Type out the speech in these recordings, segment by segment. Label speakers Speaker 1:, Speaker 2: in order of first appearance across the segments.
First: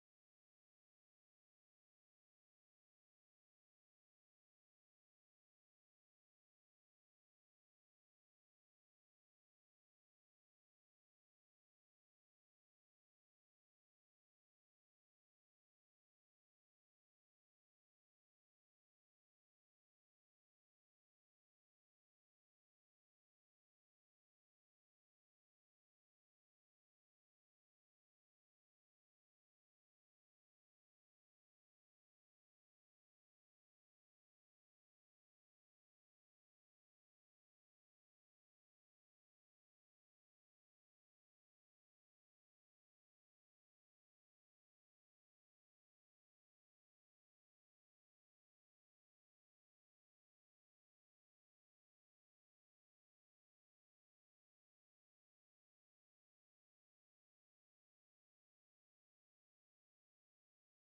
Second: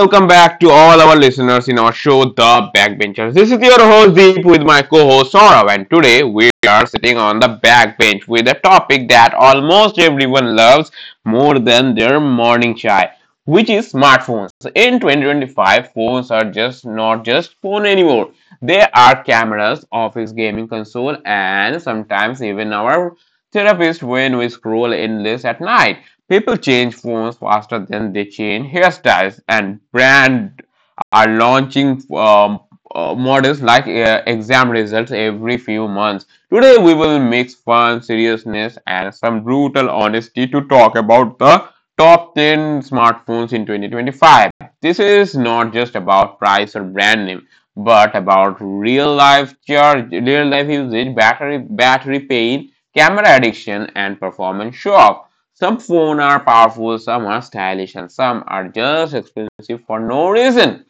Speaker 1: welcome back to all our listeners in our show, The Backbenchers. This is your host Deep with my co-host Saurav, and today we are sitting on the backbench with a topic that almost everyone loves more than their morning chai, which is smartphones. In 2025, phones are just not just phone anymore. They are cameras, office gaming console, and sometimes even our therapist when we scroll endless at night. People change phones faster than they change hairstyles and brand are launching models like exam results every few months. Today, we will mix fun, seriousness, and some brutal honesty to talk about the top 10 smartphones in 2025. This is not just about price or brand name, but about real life charge, real life usage, battery pain, camera addiction, and performance shock. Some phones are powerful, some are stylish, and some are just expensive for no reason.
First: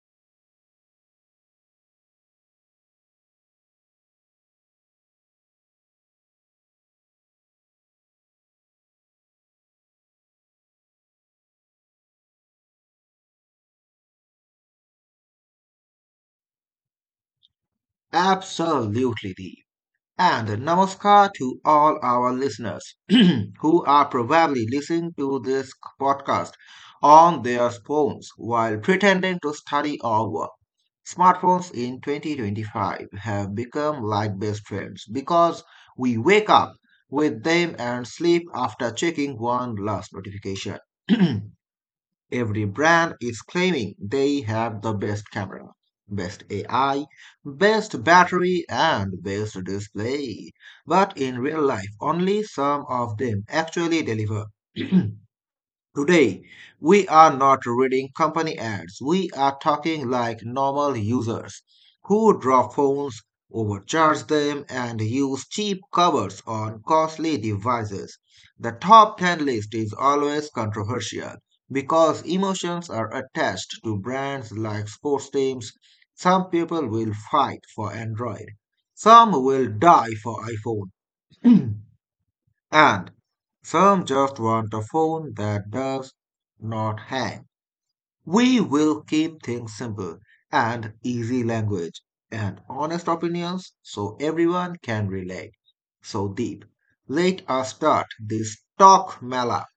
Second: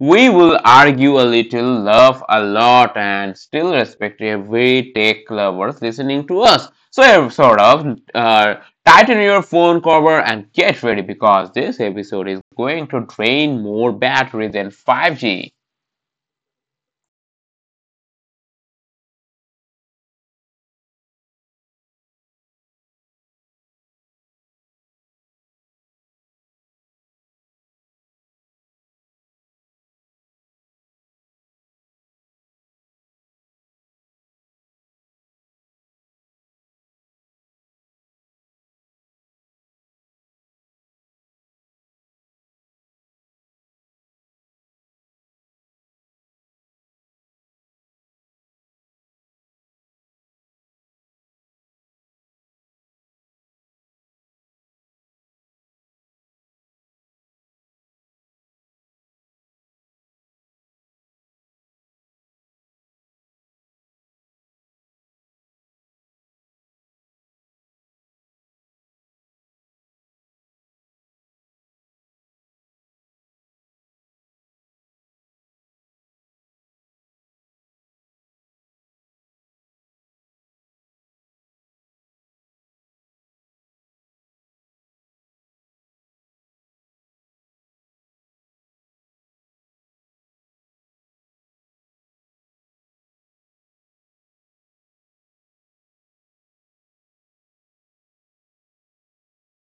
Speaker 1: We will argue a little, laugh a lot, and still respectively, every tech lovers listening to us. So, tighten your phone cover and get ready because this episode is going to drain more battery than 5G.
Speaker 2: Absolutely deep. And namaskar to all our listeners who are probably listening to this podcast on their phones while pretending to study or work. Smartphones in 2025 have become like best friends because we wake up with them and sleep after checking one last notification. Every brand is claiming they have the best camera, best AI, best battery, and best display. But in real life, only some of them actually deliver. Today, we are not reading company ads. We are talking like normal users who drop phones, overcharge them, and use cheap covers on costly devices. The top 10 list is always controversial because emotions are attached to brands like sports teams. Some people will fight for Android, some will die for iPhone. And some just want a phone that does not hang. We will keep things simple and easy language and honest opinions so everyone can relate. So, Deep, let us start this talk mela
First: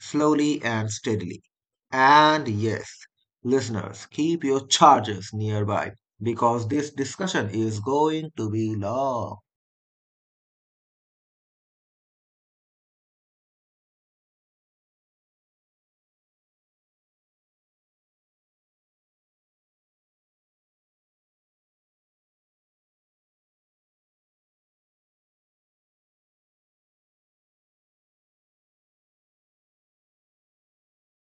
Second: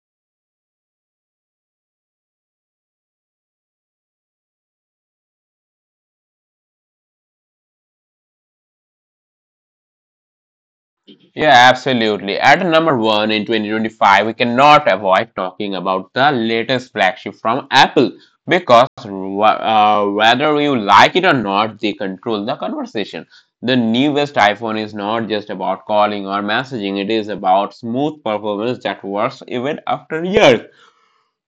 Speaker 2: slowly and steadily. And yes, listeners, keep your charges nearby because this discussion is going to be long.
Speaker 1: Yeah, absolutely. At number one in 2025, we cannot avoid talking about the latest flagship from Apple because whether you like it or not, they control the conversation. The newest iPhone is not just about calling or messaging, it is about smooth performance that works even after years.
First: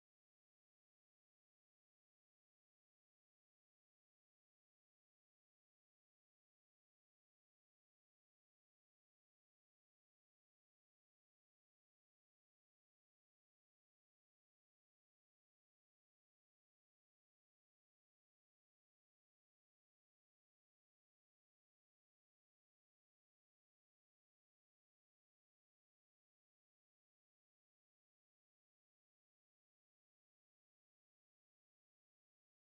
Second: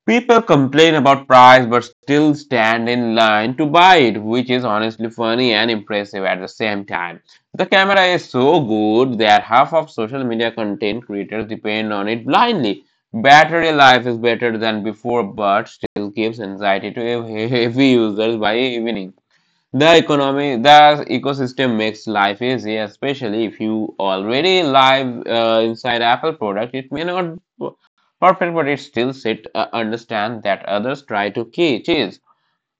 Speaker 1: People complain about price but still stand in line to buy it, which is honestly funny and impressive at the same time. The camera is so good that half of social media content creators depend on it blindly. Battery life is better than before but still gives anxiety to heavy users by evening. The economy, the ecosystem makes life easy, especially if you already live inside Apple product. It may not perfect, but it still sit understand that others try to key cheese.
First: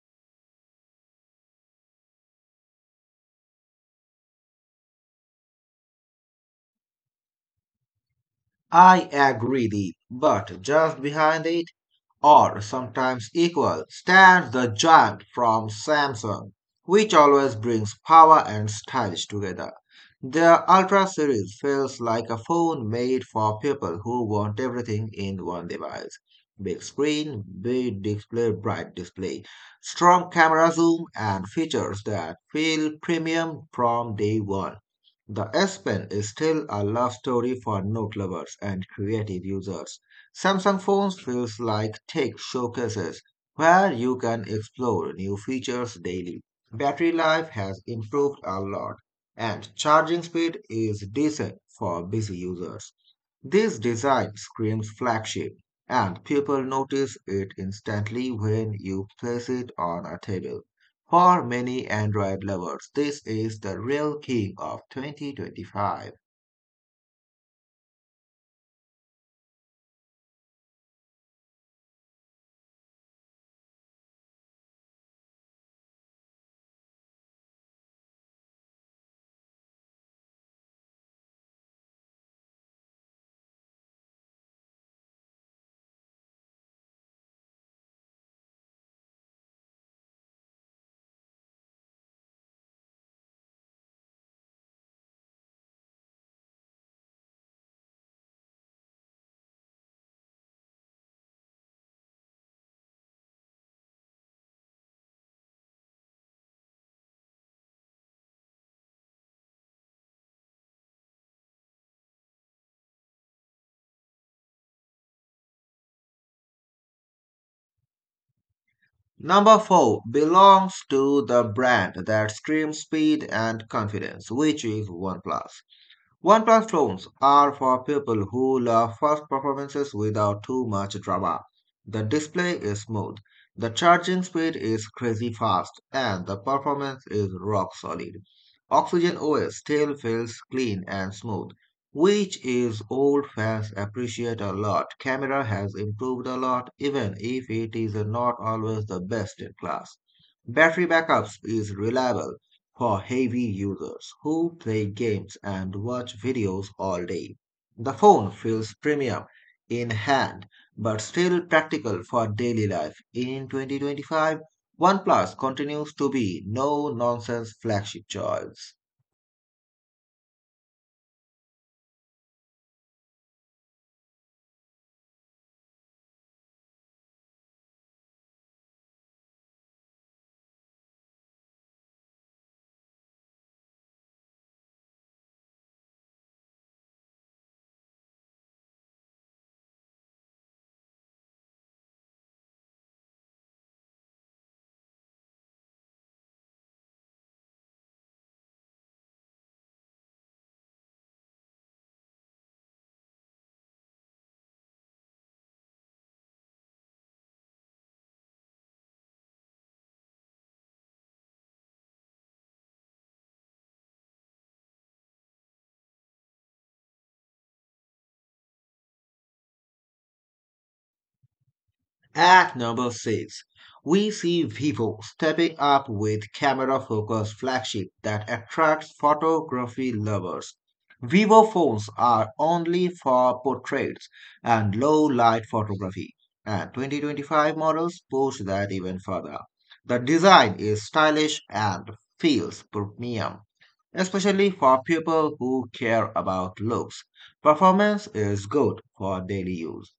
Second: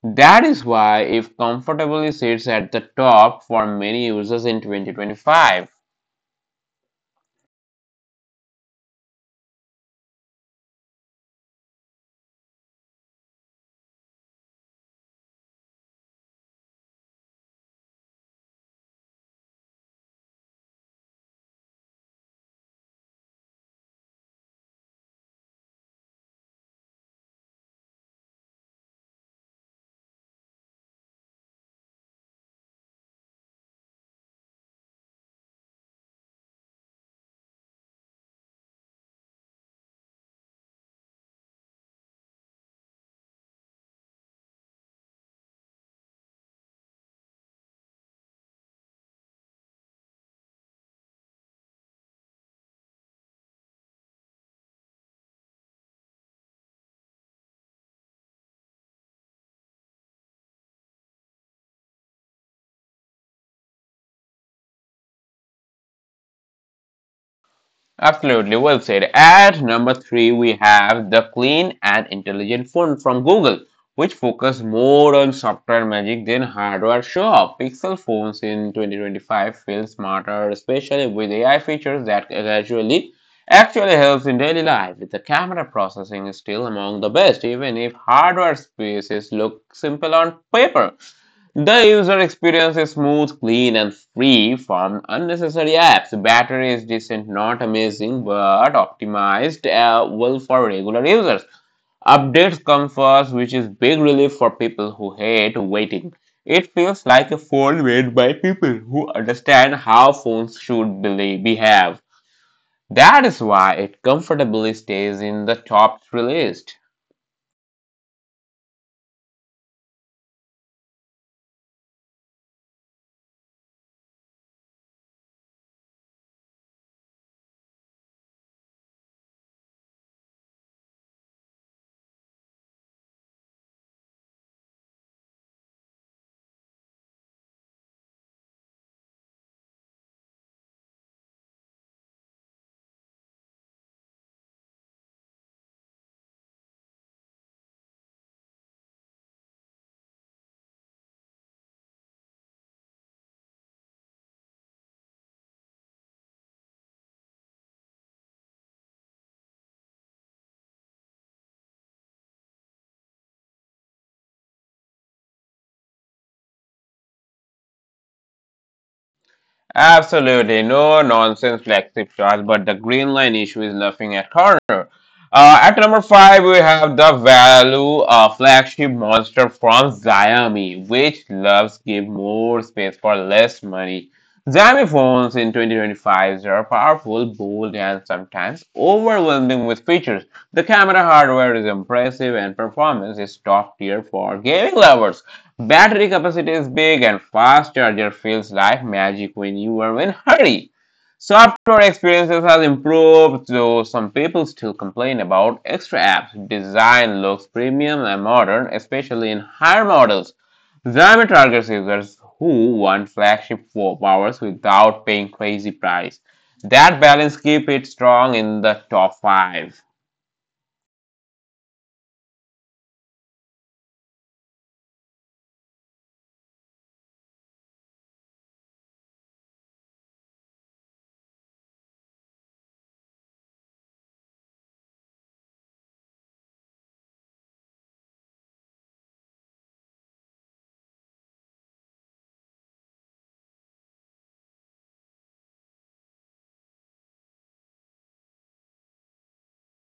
Speaker 1: That is why if comfortably sits at the top for many users in 2025.
Speaker 2: I agree, Deep, but just behind it or sometimes equal, stands the giant from Samsung, which always brings power and stylish together. Their Ultra series feels like a phone made for people who want everything in one device. Big screen, big display, bright display, strong camera zoom, and features that feel premium from day one. The S Pen is still a love story for note lovers and creative users. Samsung phones feels like tech showcases where you can explore new features daily. Battery life has improved a lot and charging speed is decent for busy users. This design screams flagship and people notice it instantly when you place it on a table. For many Android lovers, this is the real king of 2025.
Speaker 1: Absolutely, well said. At number three, we have the clean and intelligent phone from Google, which focus more on software magic than hardware show-off. Pixel phones in 2025 feel smarter, especially with AI features that gradually actually helps in daily life. With the camera processing is still among the best, even if hardware spaces look simple on paper. The user experience is smooth, clean, and free from unnecessary apps. The battery is decent, not amazing, but optimized well for regular users. Updates come first, which is big relief for people who hate waiting. It feels like a phone made by people who understand how phones should be behave. That is why it comfortably stays in the top three list.
Speaker 2: Number four belongs to the brand that screams speed and confidence, which is OnePlus. One platforms are for people who love fast performances without too much drama. The display is smooth, the charging speed is crazy fast, and the performance is rock solid. Oxygen OS still feels clean and smooth, which is old fans appreciate a lot. Camera has improved a lot, even if it is not always the best in class. Battery backups is reliable for heavy users who play games and watch videos all day. The phone feels premium in hand but still practical for daily life. In 2025, OnePlus continues to be no nonsense flagship choice.
Speaker 1: Absolutely, no nonsense flagship shots, but the green line issue is nothing at corner. At number five, we have the value flagship monster from Xiaomi, which loves give more space for less money. Xiaomi phones in 2025 are powerful, bold, and sometimes overwhelming with features. The camera hardware is impressive, and performance is top tier for gaming lovers. Battery capacity is big and fast charger feels like magic when you are in a hurry. Software experiences has improved, though some people still complain about extra apps. Design looks premium and modern, especially in higher models. Xiaomi targets users who want flagship for powers without paying crazy price. That balance keep it strong in the top 5.
Speaker 2: At number 6, we see Vivo stepping up with camera focused flagship that attracts photography lovers. Vivo phones are only for portraits and low light photography, and 2025 models push that even further. The design is stylish and feels premium, especially for people who care about looks. Performance is good for daily use.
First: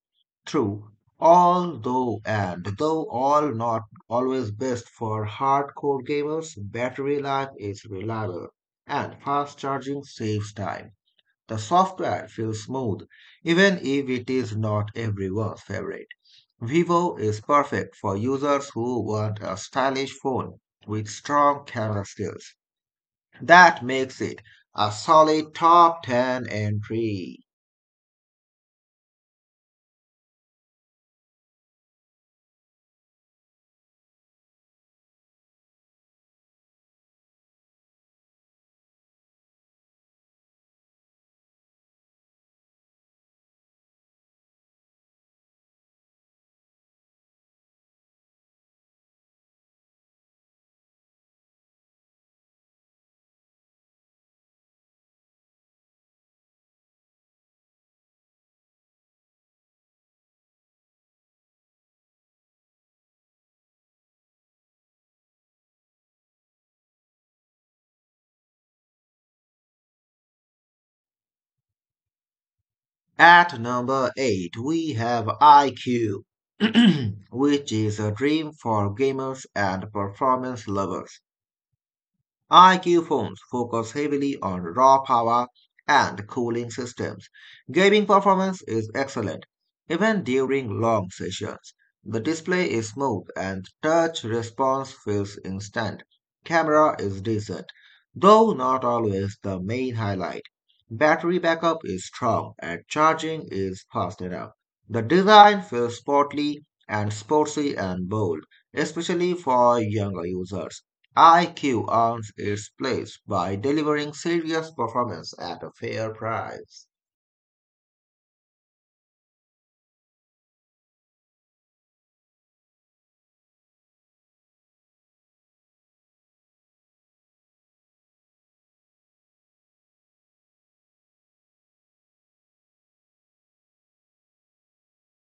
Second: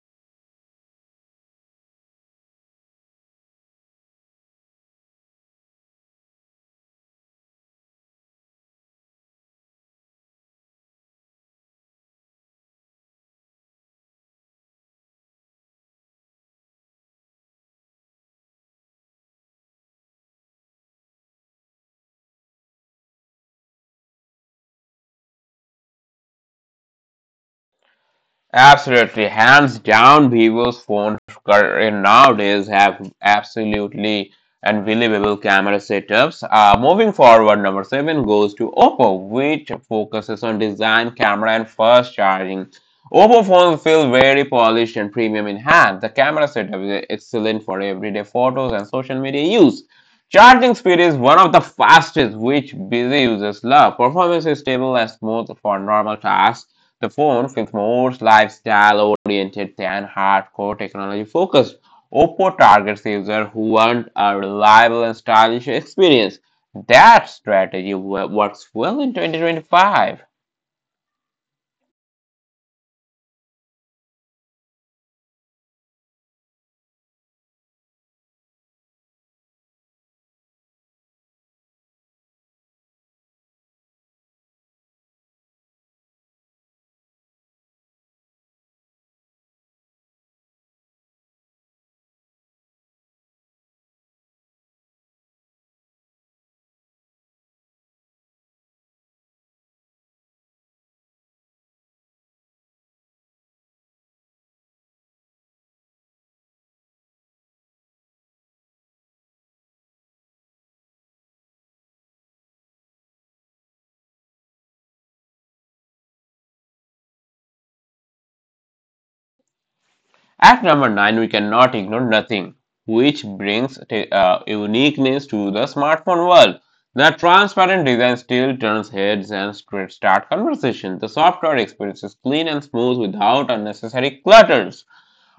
Speaker 2: True. Although and though all not always best for hardcore gamers, battery life is reliable and fast charging saves time. The software feels smooth, even if it is not everyone's favorite. Vivo is perfect for users who want a stylish phone with strong camera skills. That makes it a solid top 10 entry.
Speaker 1: Absolutely, hands down, Vivo's phones nowadays have absolutely unbelievable camera setups. Moving forward, number seven goes to Oppo, which focuses on design, camera, and fast charging. Oppo phones feel very polished and premium in hand. The camera setup is excellent for everyday photos and social media use. Charging speed is one of the fastest, which busy users love. Performance is stable and smooth for normal tasks. The forms is more lifestyle-oriented than hardcore technology-focused. Oppo targets users who want a reliable and stylish experience. That strategy works well in 2025.
Speaker 2: At number 8, we have IQ, which is a dream for gamers and performance lovers. IQ phones focus heavily on raw power and cooling systems. Gaming performance is excellent, even during long sessions. The display is smooth and touch response feels instant. Camera is decent, though not always the main highlight. Battery backup is strong and charging is fast enough. The design feels sporty and sportsy and bold, especially for younger users. IQ earns its place by delivering serious performance at a fair price.
Speaker 1: At number 9, we cannot ignore nothing, which brings uniqueness to the smartphone world. The transparent design still turns heads and start conversation. The software experience is clean and smooth without unnecessary clutters.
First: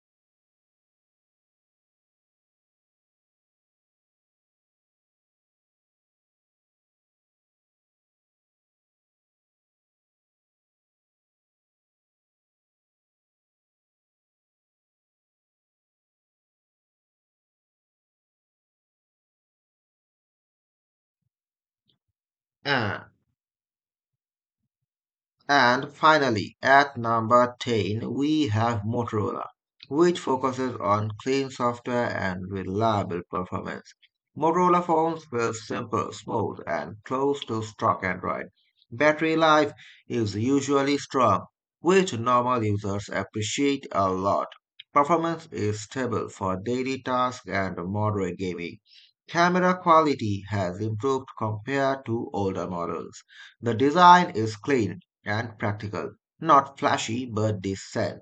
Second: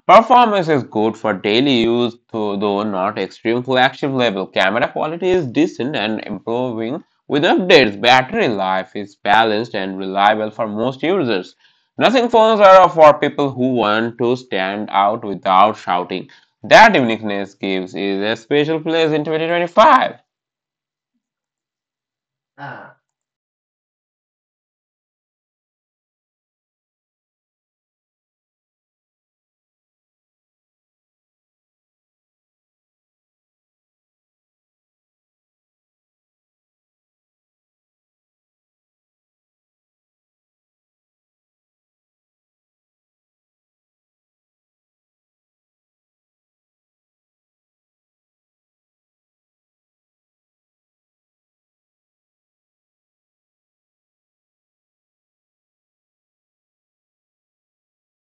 Speaker 1: Performance is good for daily use, though not extreme flagship level. Camera quality is decent and improving with updates. Battery life is balanced and reliable for most users. Nothing phones are for people who want to stand out without shouting. That uniqueness gives it a special place in 2025.
Speaker 2: And And finally, at number 10, we have Motorola, which focuses on clean software and reliable performance. Motorola phones were simple, smooth, and close to stock Android. Battery life is usually strong, which normal users appreciate a lot. Performance is stable for daily tasks and moderate gaming. Camera quality has improved compared to older models. The design is clean and practical, not flashy but decent.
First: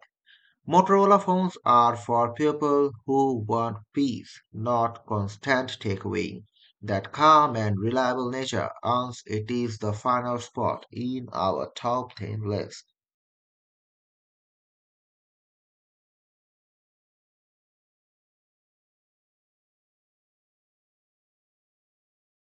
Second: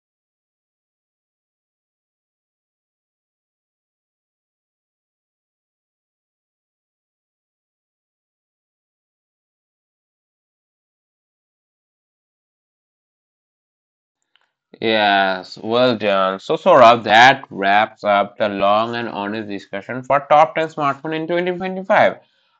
Speaker 2: Motorola phones are for people who want peace, not constant takeaway. That calm and reliable nature earns it is the final spot in our top 10 list.
Speaker 1: Yes, well done. So, Saurabh, that wraps up the long and honest discussion for top 10 smartphone in 2025.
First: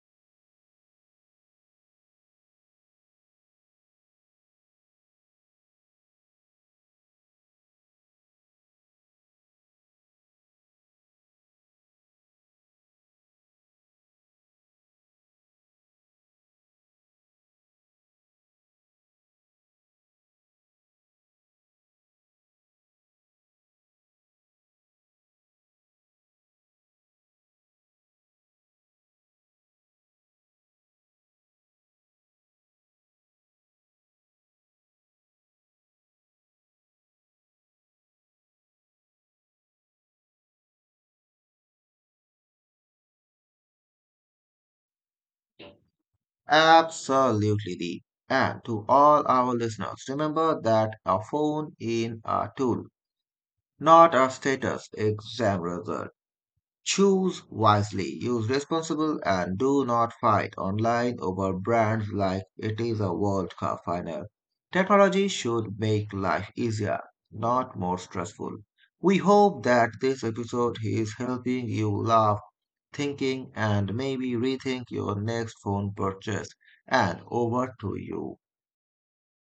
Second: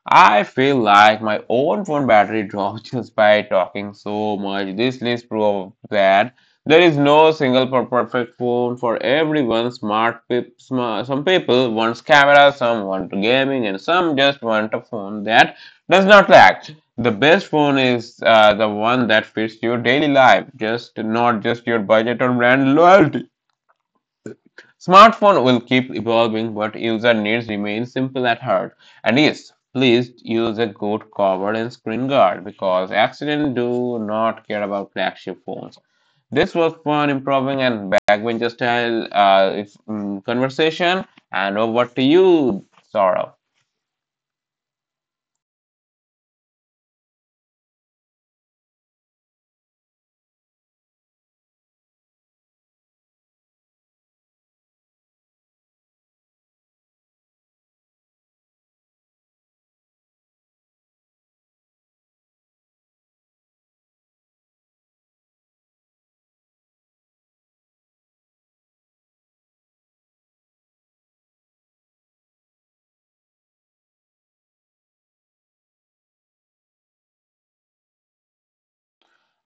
Speaker 1: I feel like my own phone battery dropped just by talking so much. This list proves that there is no single perfect phone for everyone. Some people want camera, some want gaming, and some just want a phone that does not lag. The best one is the one that fits your daily life, just not just your budget or brand loyalty. Smartphone will keep evolving, but user needs remain simple at heart. And yes, please use a good cover and screen guard because accidents do not care about flagship phones. This was fun, improving and backbencher style if, mm, conversation. And over to you, Saurabh.
Speaker 2: Absolutely. Dee. And to all our listeners, remember that a phone is a tool, not a status exam result. Choose wisely, use responsible, and do not fight online over brands like it is a World Cup final. Technology should make life easier, not more stressful. We hope that this episode is helping you laugh, thinking, and maybe rethink your next phone purchase. And over to you.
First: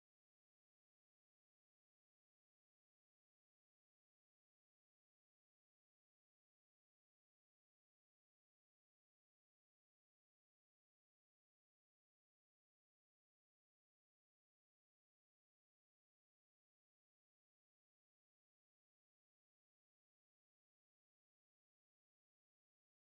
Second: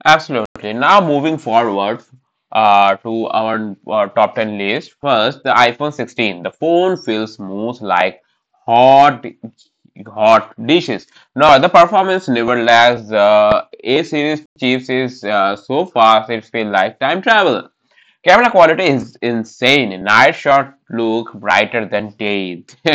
Speaker 1: Absolutely. Now moving forward to our top 10 list. First, the iPhone 16. The phone feels most like hot hot dishes. Now, the performance never lags. The A series chips is so fast it feels like time travel. Camera quality is insane. Night shot look brighter than day.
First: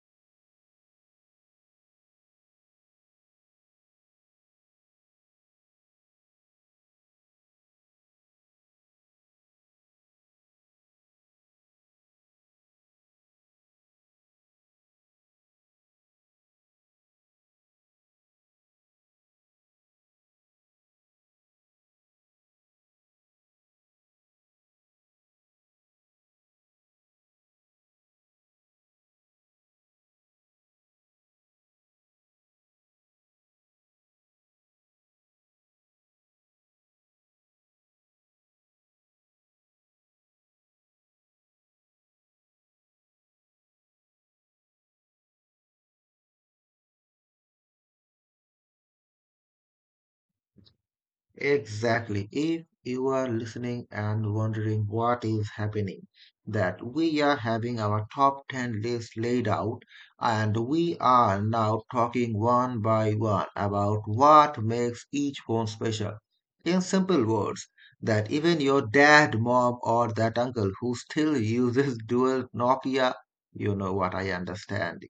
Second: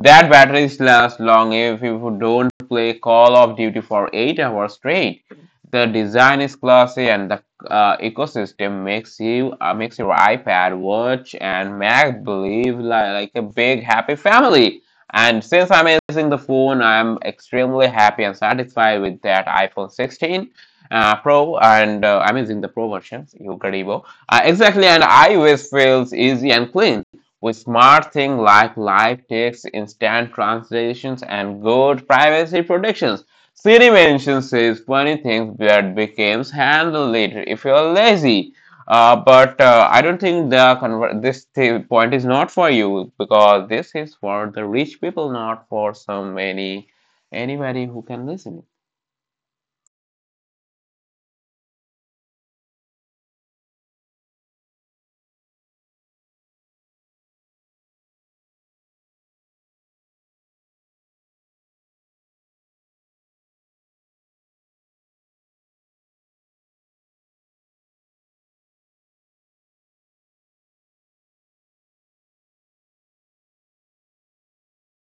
Speaker 1: That battery lasts long if you don't play Call of Duty for 8 hours straight. The design is classy and the ecosystem makes your iPad, watch, and Mac believe like a big happy family. And since I'm using the phone, I'm extremely happy and satisfied with that iPhone 16 Pro, and I'm using the Pro version, incredible. Exactly, and iOS feels easy and clean with smart things like live text, instant translations, and good privacy protections. Siri mentions says funny things that becomes handled later if you're lazy. But I don't think the conver- this th- point is not for you because this is for the rich people, not for so many anybody who can listen.
Speaker 2: Exactly. If you are listening and wondering what is happening, that we are having our top 10 list laid out and we are now talking one by one about what makes each one special. In simple words, that even your dad, mom, or that uncle who still uses dual Nokia, you know what I understand.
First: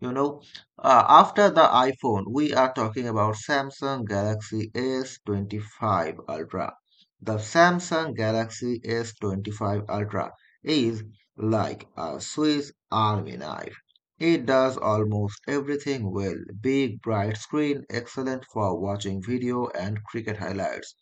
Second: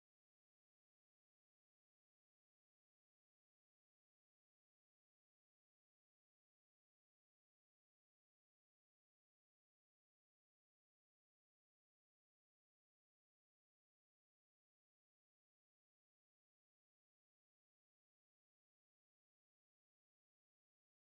Speaker 2: You know, after the iPhone, we are talking about Samsung Galaxy S25 Ultra. The Samsung Galaxy S25 Ultra is like a Swiss Army knife. It does almost everything well. Big bright screen, excellent for watching video and cricket highlights.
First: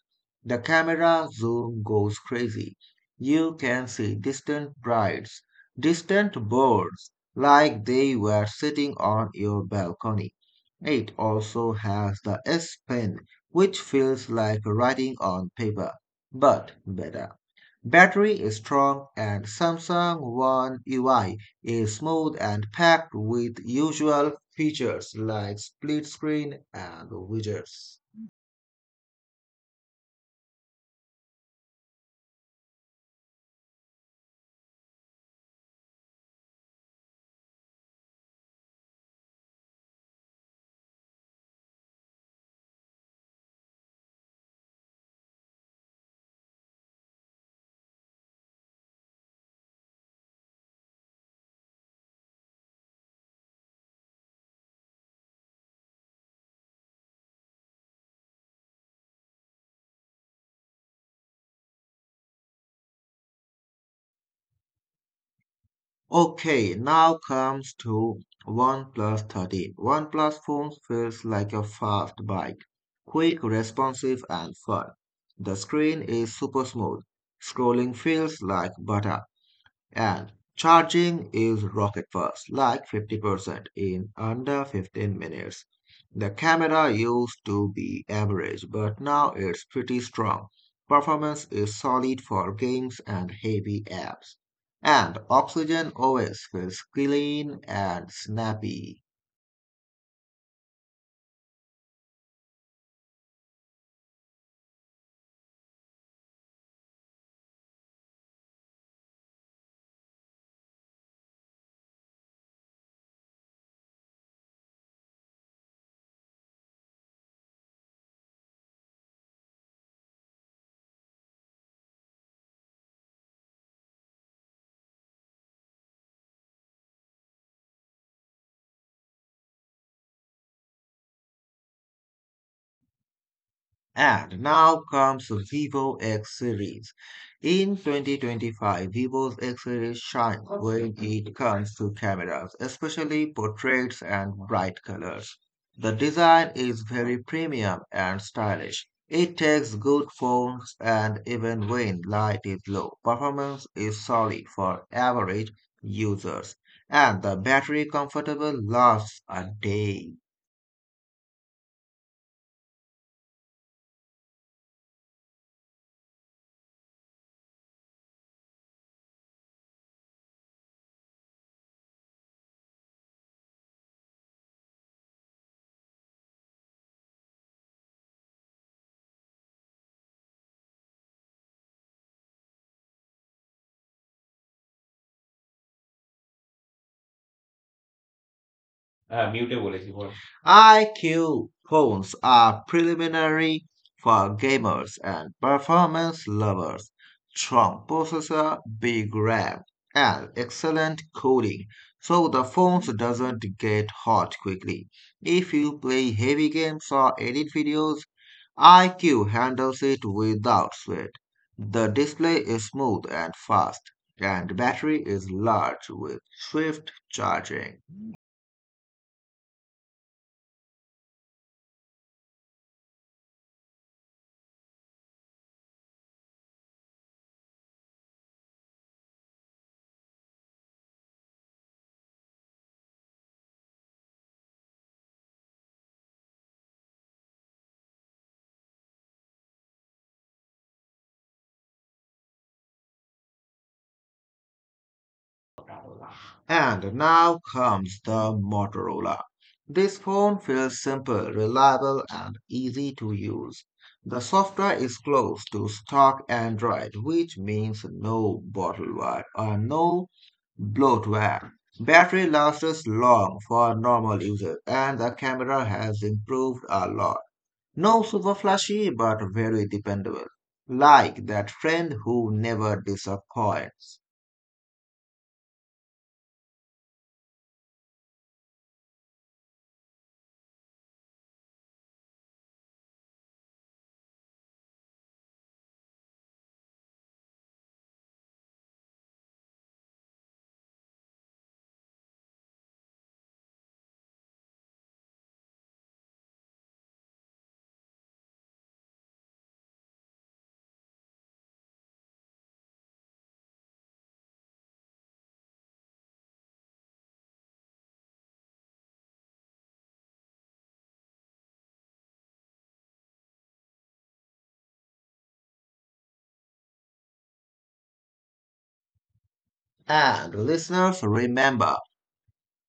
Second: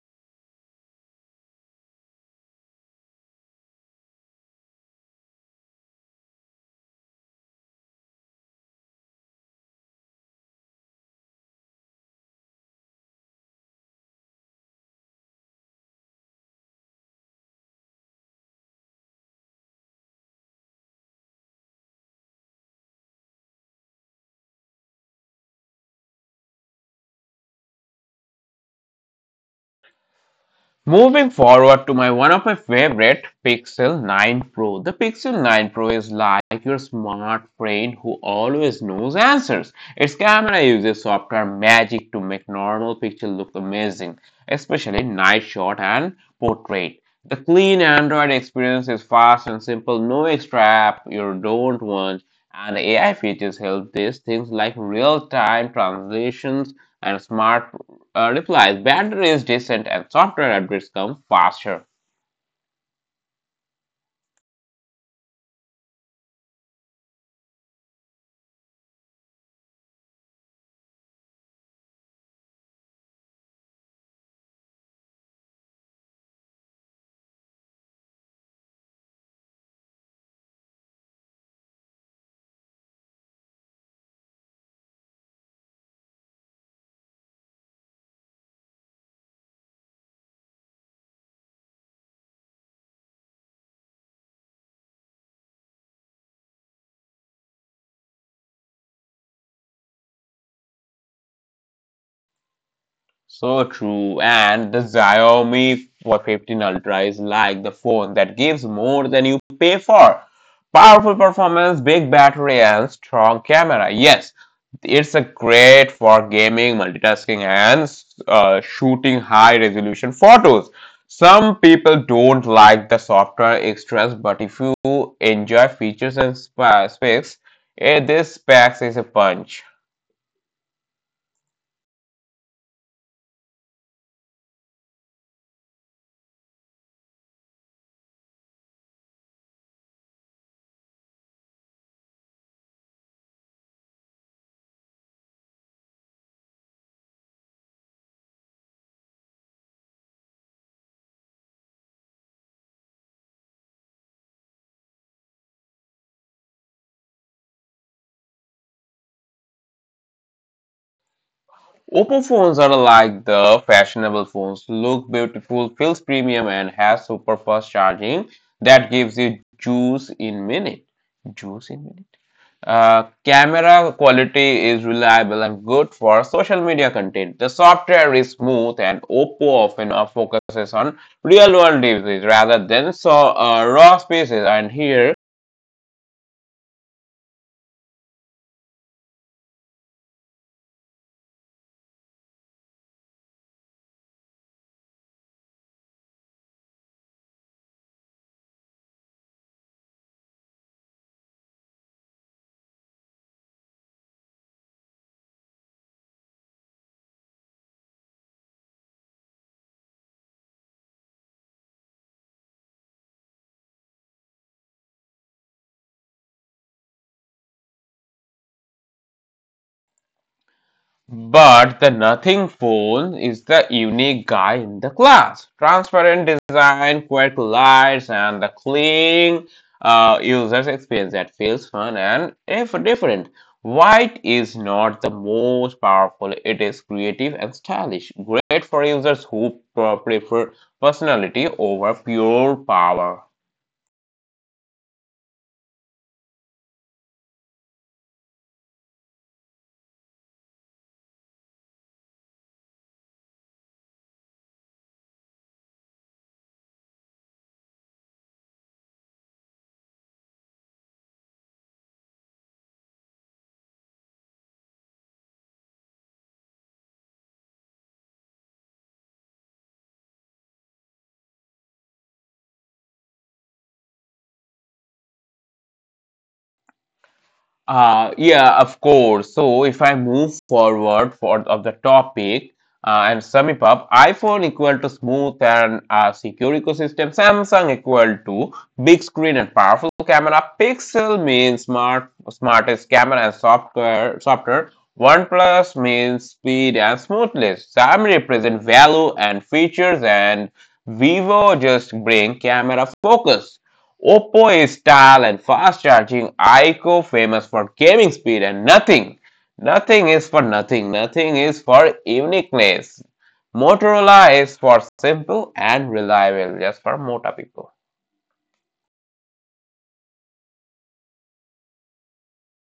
Speaker 2: The camera zoom goes crazy. You can see distant brides, distant birds, like they were sitting on your balcony. It also has the S Pen, which feels like writing on paper, but better. Battery is strong and Samsung One UI is smooth and packed with usual features like split screen and widgets.
Speaker 1: Moving forward to my one of my favorite Pixel 9 Pro. The Pixel 9 Pro is like your smart friend who always knows answers. Its camera uses software magic to make normal picture look amazing, especially night shot and portrait. The clean Android experience is fast and simple, no extra app you don't want, and AI features help this things like real-time translations and smart replies, battery is decent and software updates come faster.
Speaker 2: Okay, now comes to OnePlus 30. OnePlus phone feels like a fast bike, quick, responsive, and fun. The screen is super smooth. Scrolling feels like butter. And charging is rocket fast, like 50% in under 15 minutes. The camera used to be average, but now it's pretty strong. Performance is solid for games and heavy apps. And Oxygen OS feels clean and snappy.
Speaker 1: So true. And the Xiaomi 15 Ultra is like the phone that gives more than you pay for. Powerful performance, big battery, and strong camera. Yes, it's a great for gaming, multitasking, and shooting high resolution photos. Some people don't like the software extras, but if you enjoy features and specs, this specs is a punch.
Speaker 2: And now comes Vivo X series. In 2025, Vivo's X series shines when it comes to cameras, especially portraits and bright colors. The design is very premium and stylish. It takes good phones and even when light is low, performance is solid for average users, and the battery comfortable lasts a day.
Speaker 1: Oppo phones are like the fashionable phones, look beautiful, feels premium, and has super fast charging that gives you juice in minute. Juice in minute. Camera quality is reliable and good for social media content. The software is smooth, and Oppo often focuses on real-world uses rather than raw spaces. And here
Speaker 2: হ্যাঁ মিউটে বলেছি বল IQ phones are preliminary for gamers and performance lovers. Strong processor, big RAM, and excellent cooling, so the phones doesn't get hot quickly. If you play heavy games or edit videos, IQ handles it without sweat. The display is smooth and fast, and battery is large with swift charging.
Speaker 1: but the nothing phone is the unique guy in the class. Transparent design, quick lights, and the clean user's experience that feels fun and if different. White is not the most powerful, it is creative and stylish. Great for users who prefer personality over pure power.
Speaker 2: And now comes the Motorola. This phone feels simple, reliable, and easy to use. The software is close to stock Android, which means no bottleware or no bloatware. Battery lasts long for normal users, and the camera has improved a lot. No super flashy, but very dependable. Like that friend who never disappoints.
Speaker 1: Yeah, of course. So if I move forward for of the topic and sum it up, iPhone equal to smooth and secure ecosystem. Samsung equal to big screen and powerful camera. Pixel means smart, smartest camera and software. Software. OnePlus means speed and smoothness. Xiaomi represent value and features, and Vivo just bring camera focus. Oppo is style and fast charging, iQOO famous for gaming speed and nothing. Nothing is for nothing, nothing is for uniqueness. Motorola is for simple and reliable, just for Mota people.
Speaker 2: And listeners, remember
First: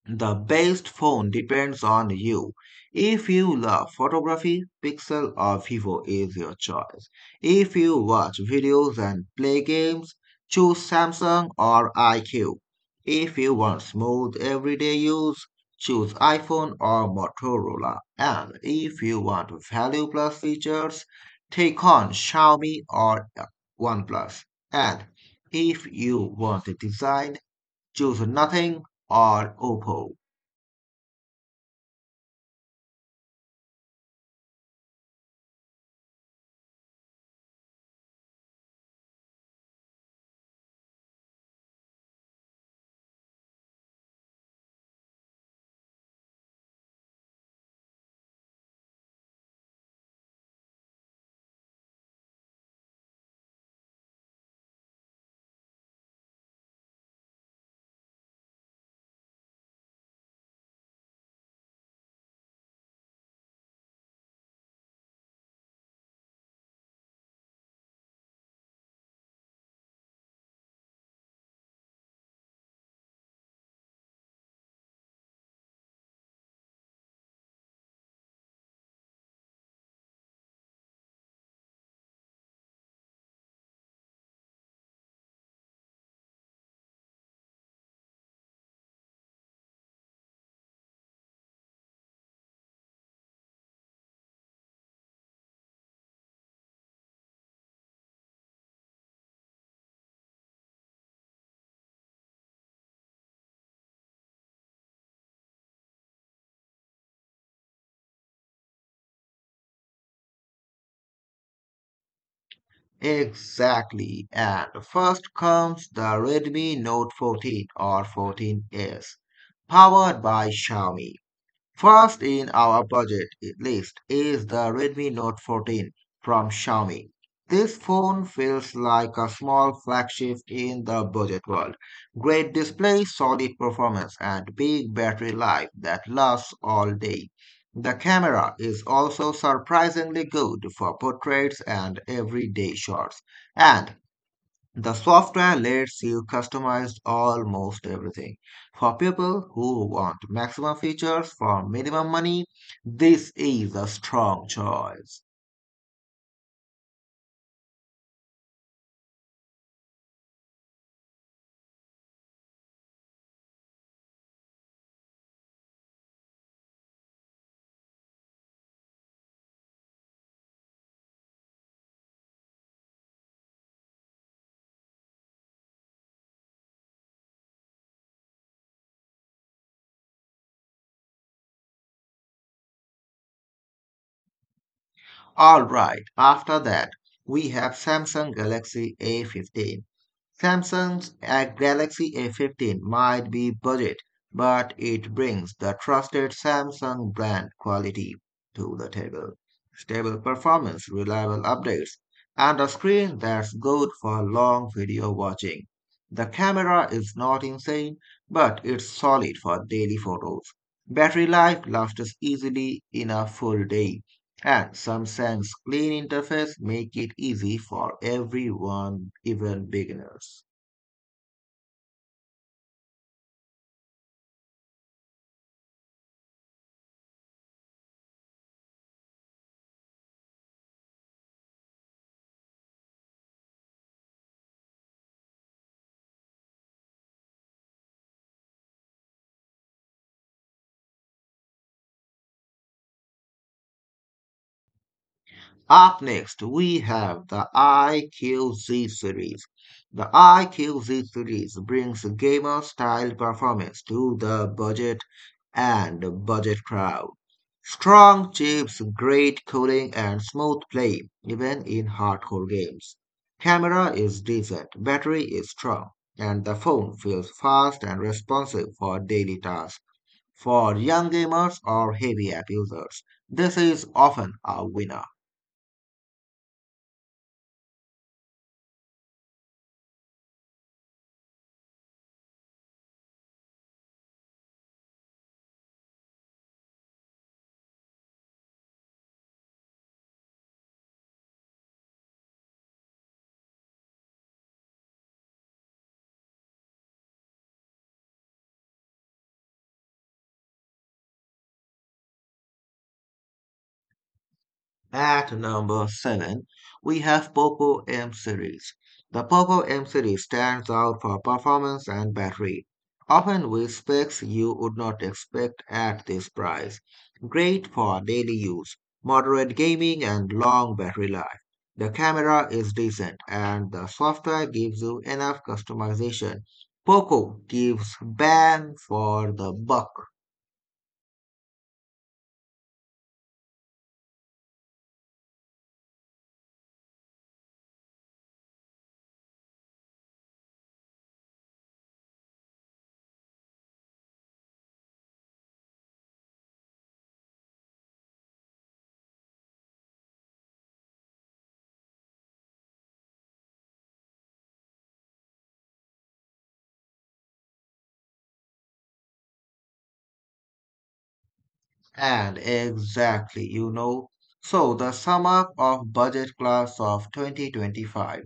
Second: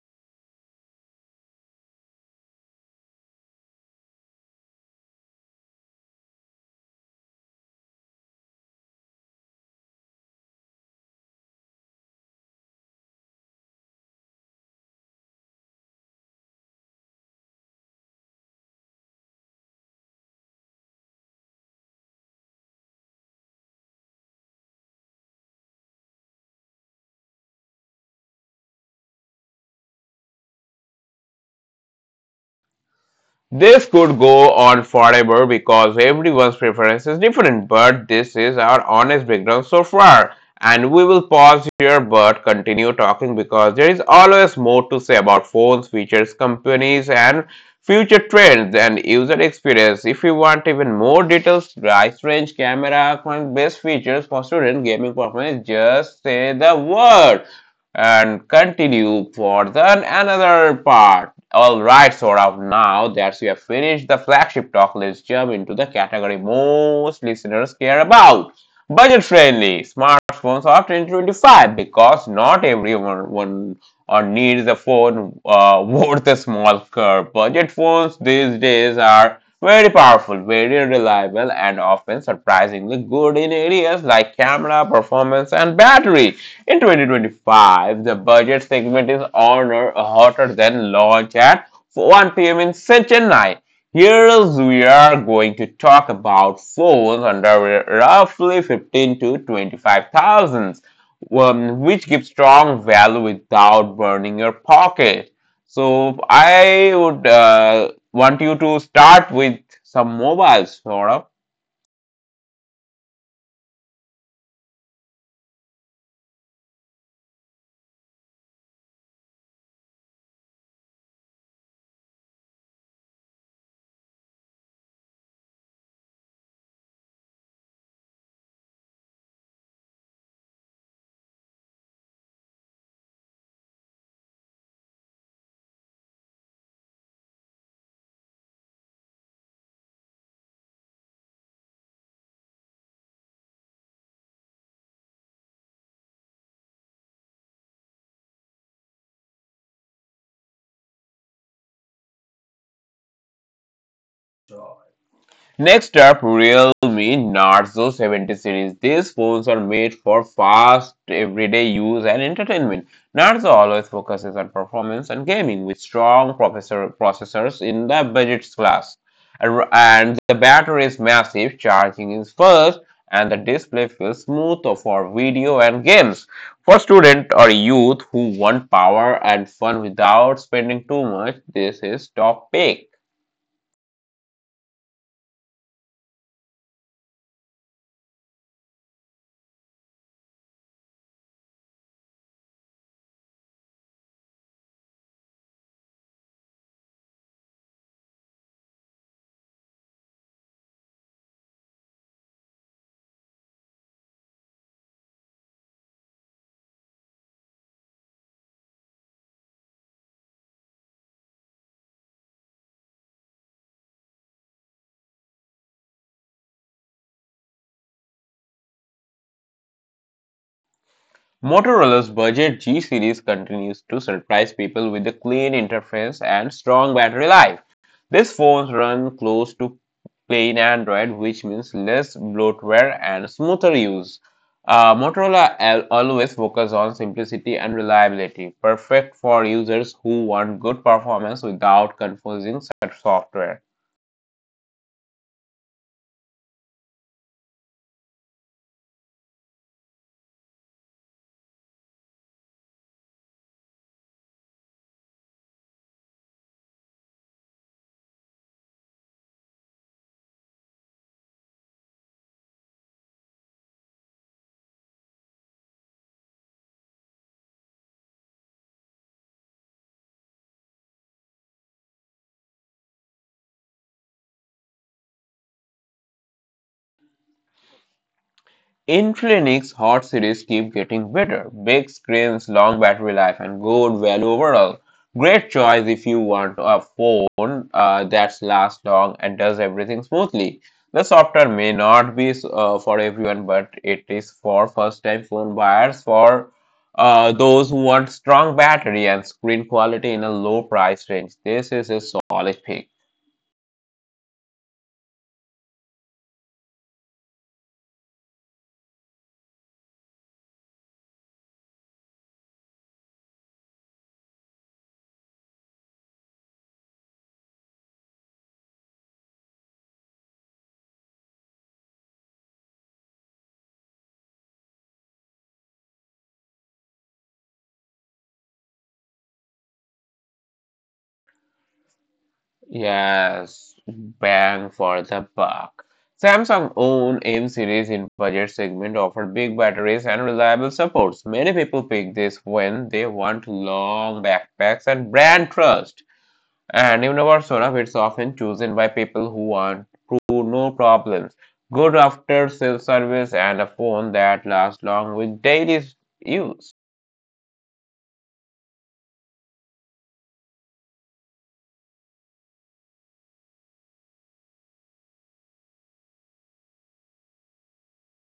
Speaker 2: the best phone depends on you. If you love photography, Pixel or Vivo is your choice. If you watch videos and play games, choose Samsung or iQ. If you want smooth everyday use, choose iPhone or Motorola. And if you want value plus features, take on Xiaomi or OnePlus. And if you want design, choose nothing or Oppo.
Speaker 1: This could go on forever because everyone's preference is different, but this is our honest background so far. And we will pause here but continue talking because there is always more to say about phones, features, companies, and future trends and user experience. If you want even more details, price range, camera, best features for student gaming performance, just say the word and continue for the another part. All right, Saurabh, now that we have finished the flagship talk, let's jump into the category most listeners care about. Budget friendly smartphones after 2025 because not everyone one, or needs a phone, worth a small curve. Budget phones these days are very powerful, very reliable, and often surprisingly good in areas like camera, performance, and battery. In 2025, the budget segment is honor hotter than launch at 1 p.m. in Chennai. Here is we are going to talk about phones under roughly 15 to 25 thousand, which give strong value without burning your pocket. So I would want you to start with some mobiles, sort of.
Speaker 2: Exactly. And first comes the Redmi Note 14 or 14S, powered by Xiaomi. First in our budget list is the Redmi Note 14 from Xiaomi. This phone feels like a small flagship in the budget world. Great display, solid performance, and big battery life that lasts all day. The camera is also surprisingly good for portraits and everyday shots. And the software lets you customize almost everything. For people who want maximum features for minimum money, this is a strong choice.
Speaker 1: Next up, Realme Narzo 70 series. These phones are made for fast, everyday use and entertainment. Narzo always focuses on performance and gaming with strong processors in the budget class. And the battery is massive, charging is fast, and the display feels smooth for video and games. For students or youth who want power and fun without spending too much, this is top pick.
Speaker 2: Alright, after that, we have Samsung Galaxy A15. Samsung's Galaxy A15 might be budget, but it brings the trusted Samsung brand quality to the table. Stable performance, reliable updates, and a screen that's good for long video watching. The camera is not insane, but it's solid for daily photos. Battery life lasts easily in a full day, and Samsung's clean interface makes it easy for everyone, even beginners.
Speaker 1: Motorola's budget G series continues to surprise people with a clean interface and strong battery life. These phones run close to plain Android, which means less bloatware and smoother use. Motorola always focuses on simplicity and reliability, perfect for users who want good performance without confusing software.
Speaker 2: Up next, we have the IQZ series. The IQZ series brings gamer style performance to the budget crowd. Strong chips, great cooling, and smooth play, even in hardcore games. Camera is decent, battery is strong, and the phone feels fast and responsive for daily tasks. For young gamers or heavy app users, this is often a winner.
Speaker 1: Infinix Hot series keep getting better. Big screens, long battery life, and good value overall. Great choice if you want a phone that lasts long and does everything smoothly. The software may not be for everyone, but it is for first-time phone buyers, for those who want strong battery and screen quality in a low price range. This is a solid pick.
Speaker 2: At number 7, we have POCO M series. The POCO M series stands out for performance and battery, often with specs you would not expect at this price. Great for daily use, moderate gaming, and long battery life. The camera is decent, and the software gives you enough customization. POCO gives bang for the buck.
Speaker 1: Yes, bang for the buck. Samsung's own M series in budget segment offer big batteries and reliable supports. Many people pick this when they want long backpacks and brand trust. And even our Sonaf, it's often chosen by people who want true no problems, good after sales service, and a phone that lasts long with daily use.
Speaker 2: And exactly, you know. So, the sum up of budget class of 2025.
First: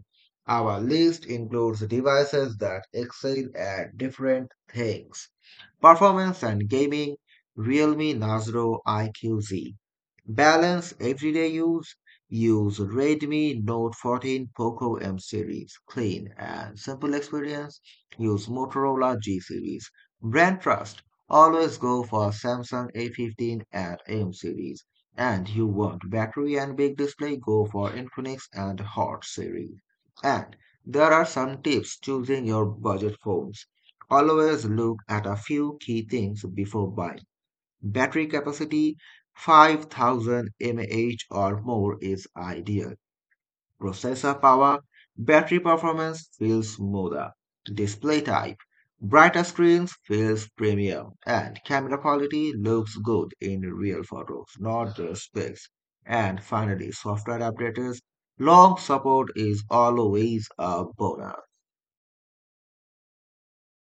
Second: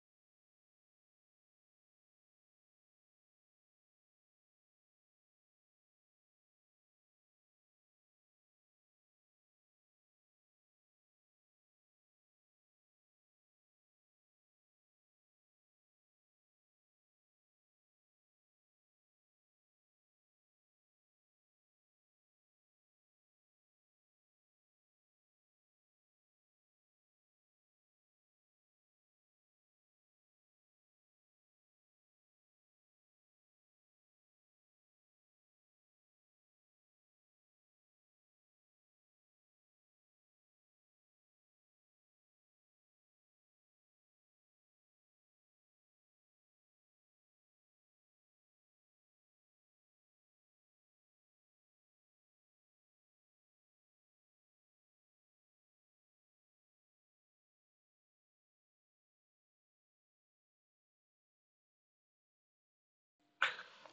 Speaker 2: Our list includes devices that excel at different things. Performance and gaming, Realme Nazro IQZ. Balance everyday use, use Redmi Note 14 Poco M series. Clean and simple experience, use Motorola G series. Brand trust, always go for Samsung A15 and M series. And you want battery and big display, go for Infinix and Hot series. And there are some tips choosing your budget phones. Always look at a few key things before buying. Battery capacity 5,000 mAh or more is ideal. Processor power, battery performance feels smoother. Display type, brighter screens feels premium, and camera quality looks good in real photos, not just specs. And finally, software updates. Long support is always a bonus.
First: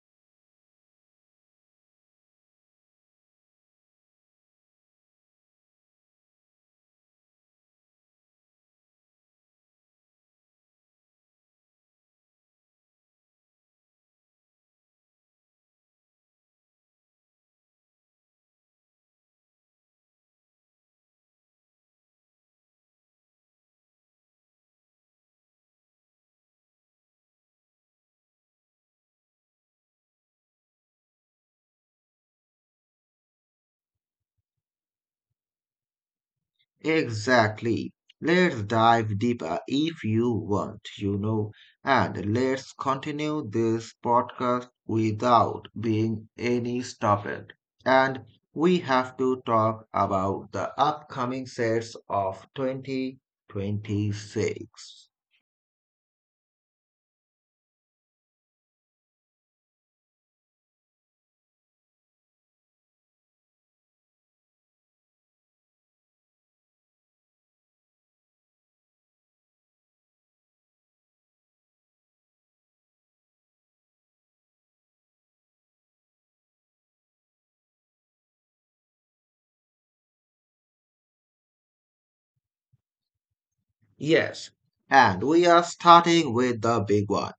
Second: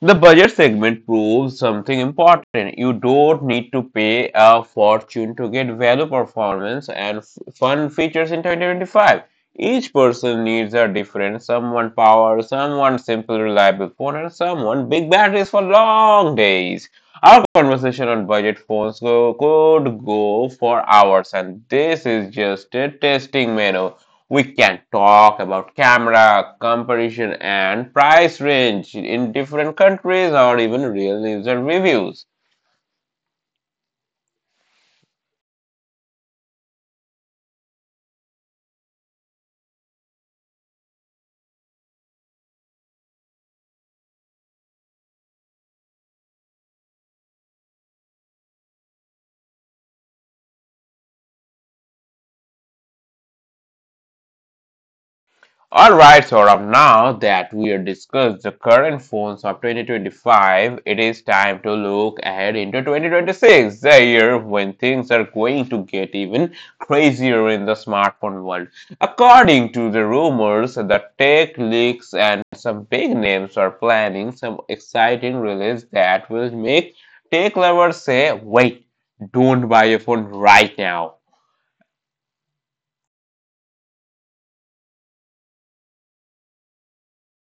Speaker 1: The budget segment proves something important. You don't need to pay a fortune to get value, performance, and fun features in 2025. Each person needs a different someone power, someone simple, reliable phone, and someone big batteries for long days. Our conversation on budget phones could go for hours, and this is just a testing menu. We can talk about camera comparison and price range in different countries or even real user reviews.
Speaker 2: Exactly. Let's dive deeper if you want, and let's continue this podcast without being any stopped. And we have to talk about the upcoming sets of 2026.
Speaker 1: Alright, Saurabh, now that we have discussed the current phones of 2025, it is time to look ahead into 2026, the year when things are going to get even crazier in the smartphone world. According to the rumors, the tech leaks and some big names are planning some exciting release that will make tech lovers say, wait, don't buy a phone right now.
Speaker 2: Yes, and we are starting with the big one.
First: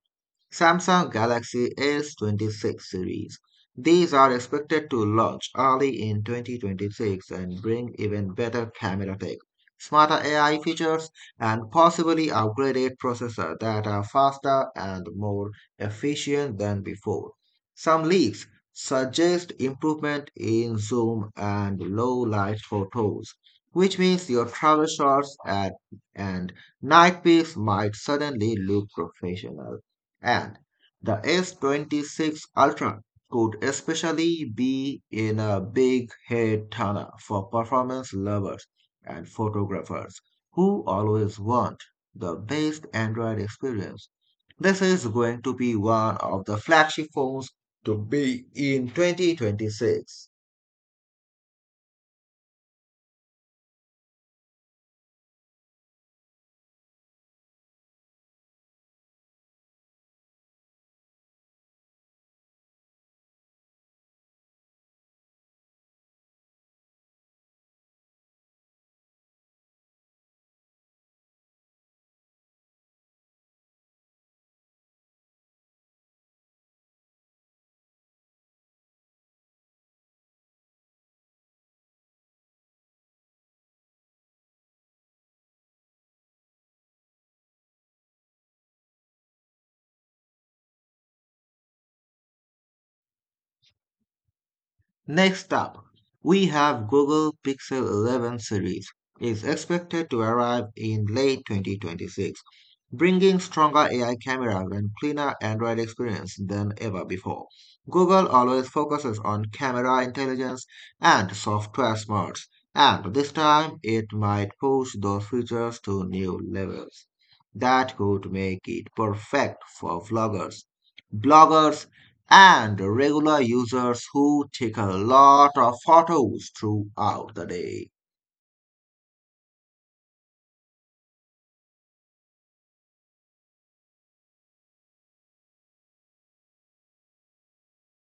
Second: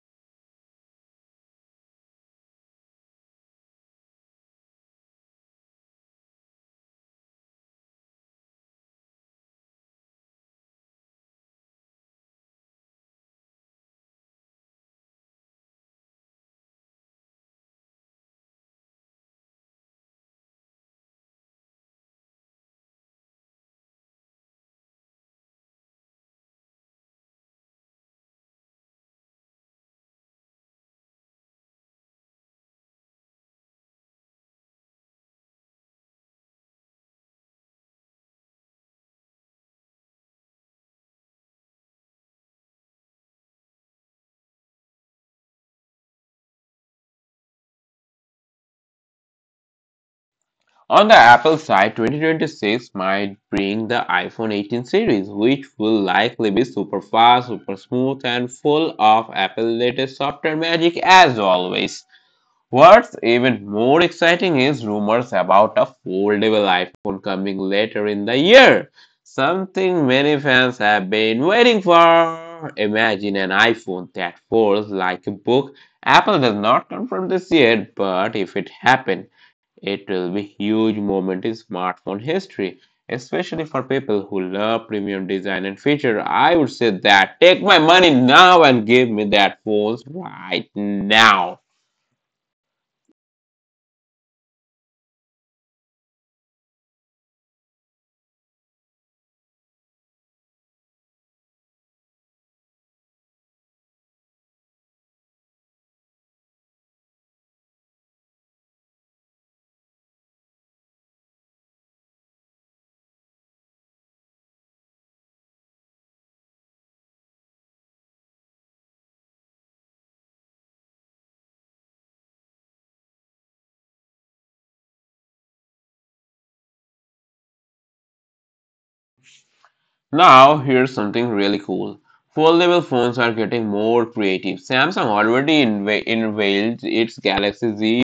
Speaker 2: Samsung Galaxy S26 series. These are expected to launch early in 2026 and bring even better camera tech, smarter AI features, and possibly upgraded processor that are faster and more efficient than before. Some leaks suggest improvement in zoom and low light photos, which means your travel shots at and night pics might suddenly look professional. And the S26 Ultra could especially be in a big head turner for performance lovers and photographers who always want the best Android experience. This is going to be one of the flagship phones to be in 2026.
Speaker 1: On the Apple side, 2026 might bring the iPhone 18 series, which will likely be super fast, super smooth, and full of Apple's latest software magic as always. What's even more exciting is rumors about a foldable iPhone coming later in the year. Something many fans have been waiting for. Imagine an iPhone that folds like a book. Apple does not confirm this yet, but if it happens, it will be huge moment in smartphone history, especially for people who love premium design and feature. I would say that take my money now and give me that phone right now.
Speaker 2: Next up, we have Google Pixel 11 series is expected to arrive in late 2026, bringing stronger AI cameras and cleaner Android experience than ever before. Google always focuses on camera intelligence and software smarts, and this time it might push those features to new levels that could make it perfect for vloggers bloggers and regular users who take a lot of photos throughout the day.
Speaker 1: Now, here's something really cool. Foldable phones are getting more creative. Samsung already unveiled its Galaxy Z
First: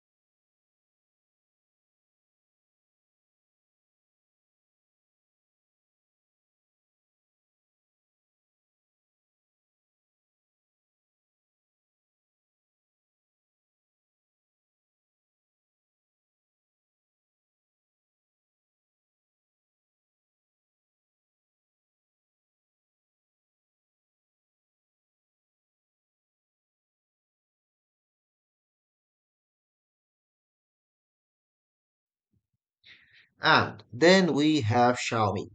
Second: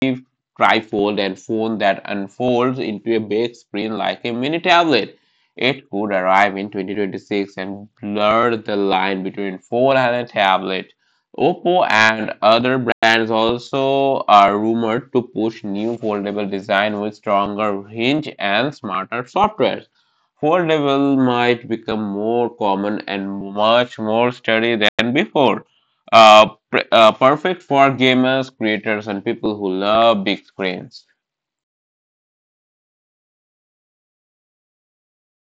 Speaker 1: trifold and phone that unfolds into a big screen like a mini tablet. It could arrive in 2026 and blur the line between phone and a tablet. Oppo and other brands also are rumored to push new foldable design with stronger hinge and smarter software. Fold level might become more common and much more studied than before. Perfect for gamers, creators, and people who love big screens.
Speaker 2: And then we have Xiaomi.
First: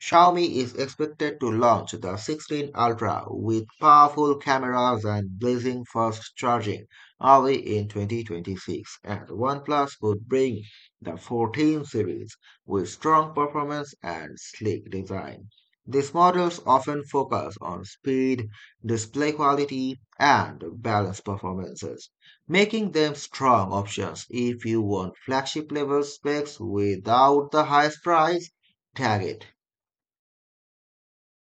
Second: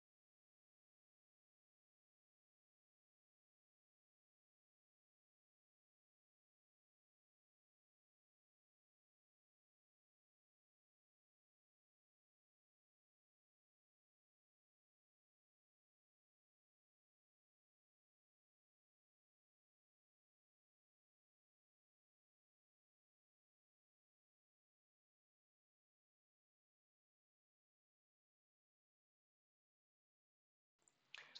Speaker 2: Xiaomi is expected to launch the 16 Ultra with powerful cameras and blazing fast charging early in 2026, and OnePlus could bring the 14 series with strong performance and sleek design. These models often focus on speed, display quality, and balanced performances, making them strong options if you want flagship level specs without the highest price tag it.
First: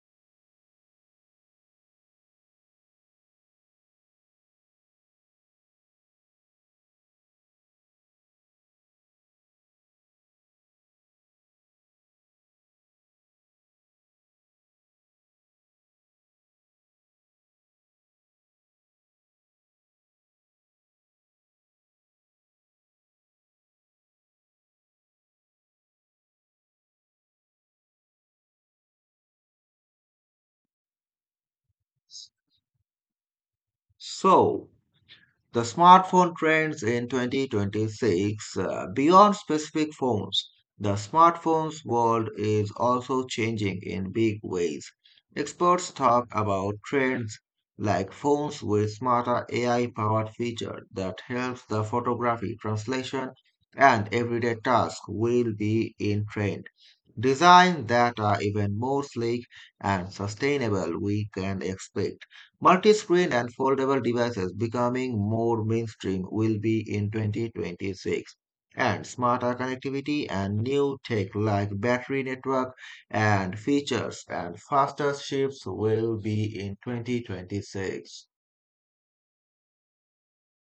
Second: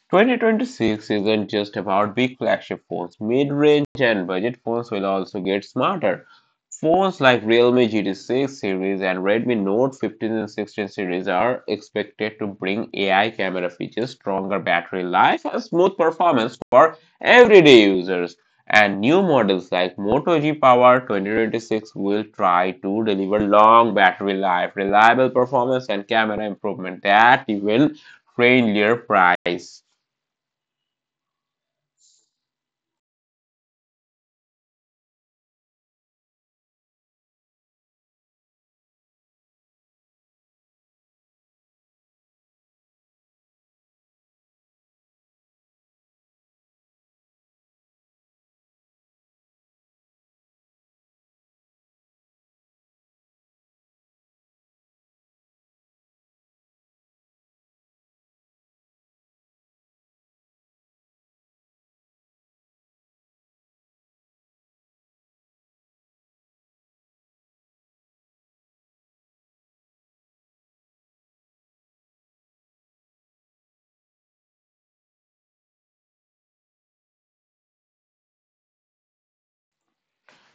Speaker 1: 2026 isn't just about big flagship phones. Mid-range and budget phones will also get smarter. Phones like Realme GT6 series and Redmi Note 15 and 16 series are expected to bring AI camera features, stronger battery life, and smooth performance for everyday users. And new models like Moto G Power 2026 will try to deliver long battery life, reliable performance, and camera improvement at even friendlier price.
Speaker 2: So, the smartphone trends in 2026, beyond specific phones, the smartphones world is also changing in big ways. Experts talk about trends like phones with smarter AI-powered feature that helps the photography, translation, and everyday tasks will be in trend. Design that are even more sleek and sustainable we can expect. Multi-screen and foldable devices becoming more mainstream will be in 2026, and smarter connectivity and new tech like battery network and features and faster ships will be in 2026.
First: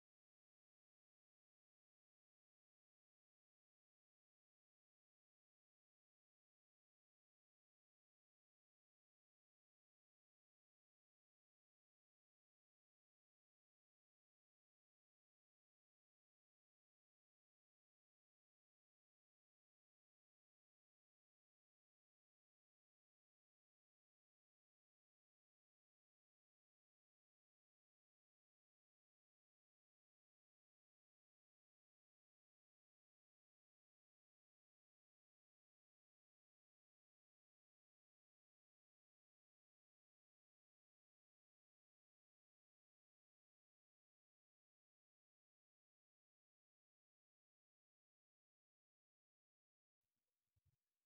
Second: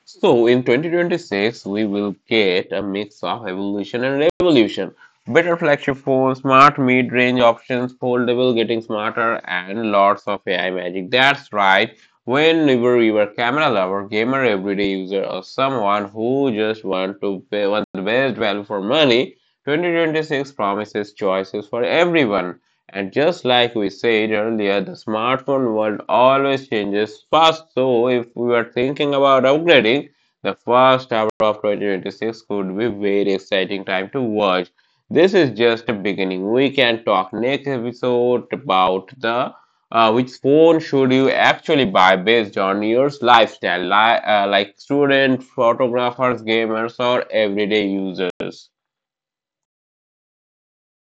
Speaker 1: So in 2026, we will get a mix of evolution and revolution. Better flagship phones, smart mid-range options, foldable, getting smarter, and lots of AI magic. That's right. Whenever you are a camera lover, gamer, everyday user, or someone who just want to pay want the best value for money, 2026 promises choices for everyone. And just like we said earlier, the smartphone world always changes fast. So, if we are thinking about upgrading, the first hour of 2026 could be very exciting time to watch. This is just a beginning. We can talk next episode about the which phone should you actually buy based on your lifestyle, like student, photographers, gamers, or everyday users.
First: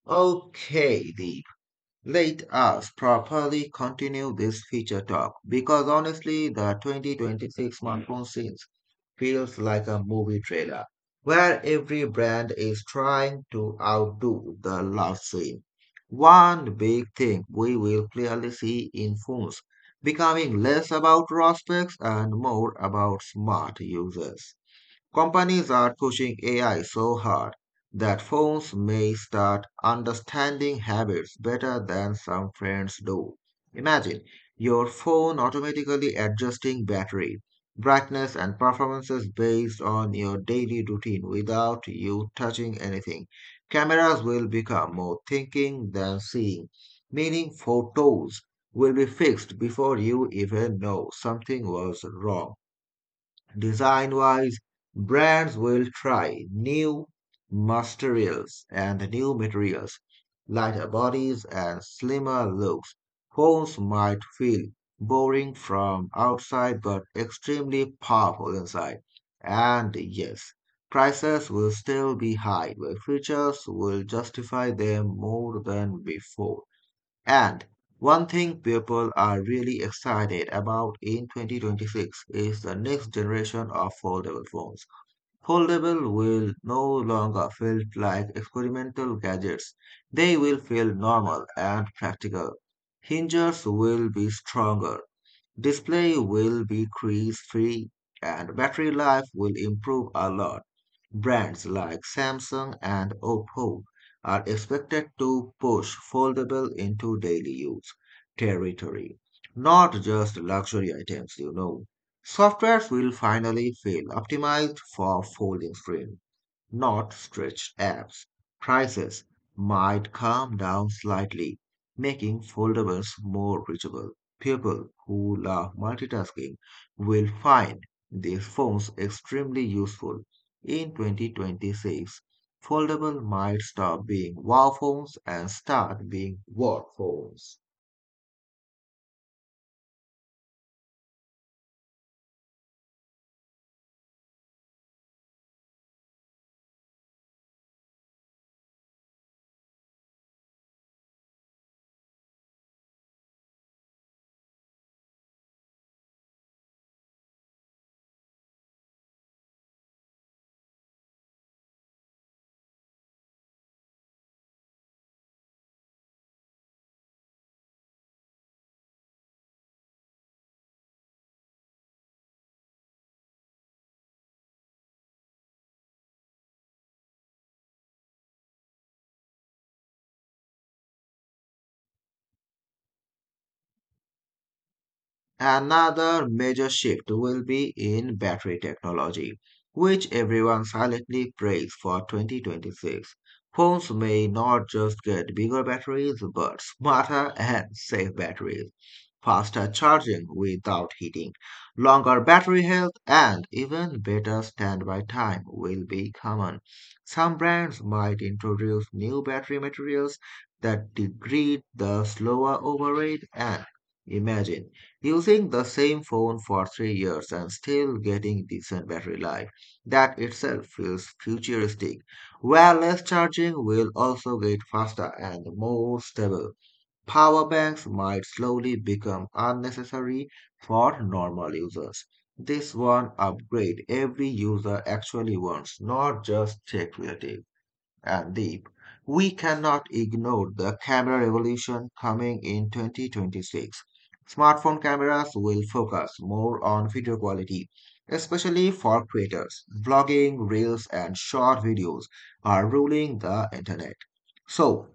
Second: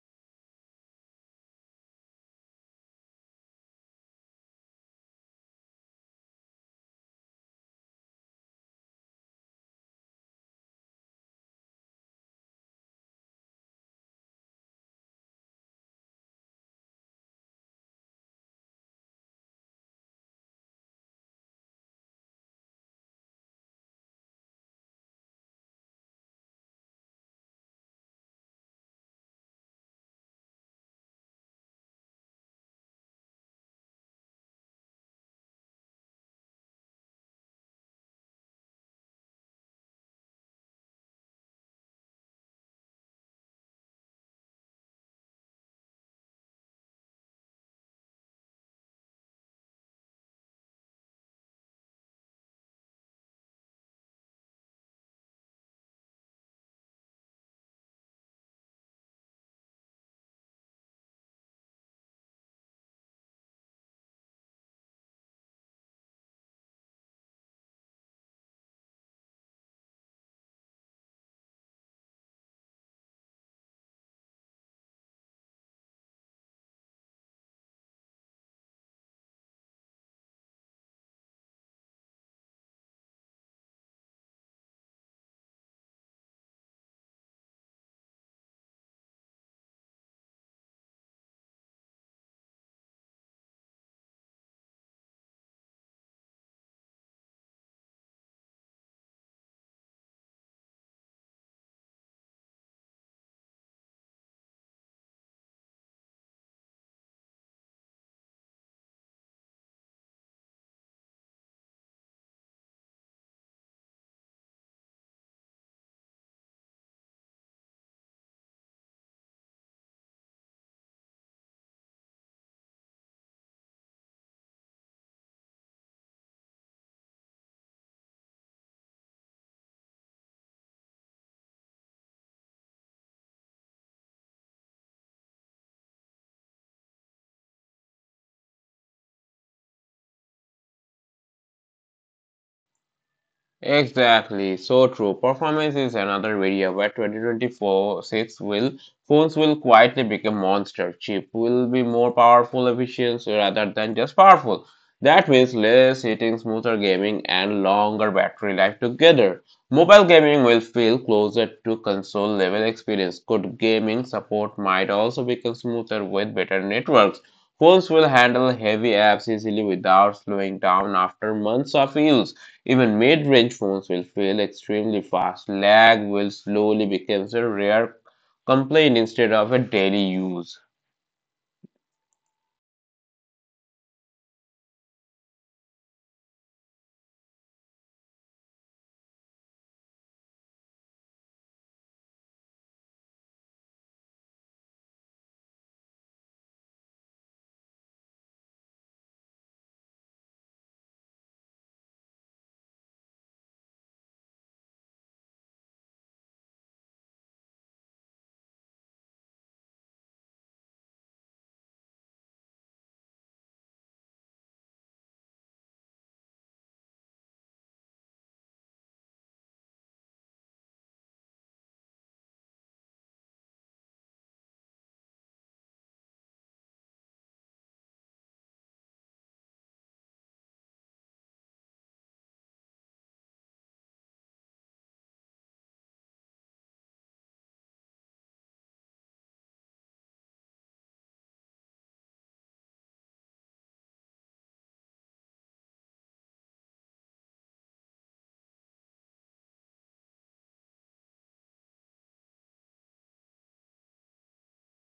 Speaker 2: Okay, Deep. Let us properly continue this feature talk because honestly, the 2026 smartphone scene feels like a movie trailer where every brand is trying to outdo the last scene. One big thing we will clearly see in phones becoming less about raw specs and more about smart users. Companies are pushing AI so hard that phones may start understanding habits better than some friends do. Imagine your phone automatically adjusting battery, brightness, and performances based on your daily routine without you touching anything. Cameras will become more thinking than seeing, meaning photos will be fixed before you even know something was wrong. Design wise, brands will try new materials and new materials, lighter bodies and slimmer looks. Phones might feel boring from outside but extremely powerful inside. And yes, prices will still be high, but features will justify them more than before. And one thing people are really excited about in 2026 is the next generation of foldable phones. Foldable will no longer feel like experimental gadgets. They will feel normal and practical. Hinges will be stronger. Display will be crease free and battery life will improve a lot. Brands like Samsung and Oppo are expected to push foldable into daily use territory, not just luxury items. Softwares will finally feel optimized for folding screen not stretched apps, prices might come down slightly, making foldables more reachable. People who love multitasking will find these phones extremely useful. In 2026, foldable might stop being wow phones and start being work phones.
Speaker 1: Exactly, so true. Performance is another area where 2024-6 will phones will quietly become monster. Chip will be more powerful efficient rather than just powerful. That means less heating, smoother gaming, and longer battery life together. Mobile gaming will feel closer to console level experience. Good gaming support might also become smoother with better networks. Phones will handle heavy apps easily without slowing down after months of use. Even mid-range phones will fail extremely fast. Lag will slowly become a rare complaint instead of a daily use.
Speaker 2: Another major shift will be in battery technology, which everyone silently prays for 2026. Phones may not just get bigger batteries, but smarter and safe batteries, faster charging without heating, longer battery health, and even better standby time will be common. Some brands might introduce new battery materials that degrade the slower overrate and imagine using the same phone for 3 years and still getting decent battery life, that itself feels futuristic. Wireless charging will also get faster and more stable. Power banks might slowly become unnecessary for normal users. This one upgrade every user actually wants, not just tech related and deep, we cannot ignore the camera revolution coming in 2026. Smartphone cameras will focus more on video quality, especially for creators. Vlogging, reels, and short videos are ruling the internet. So,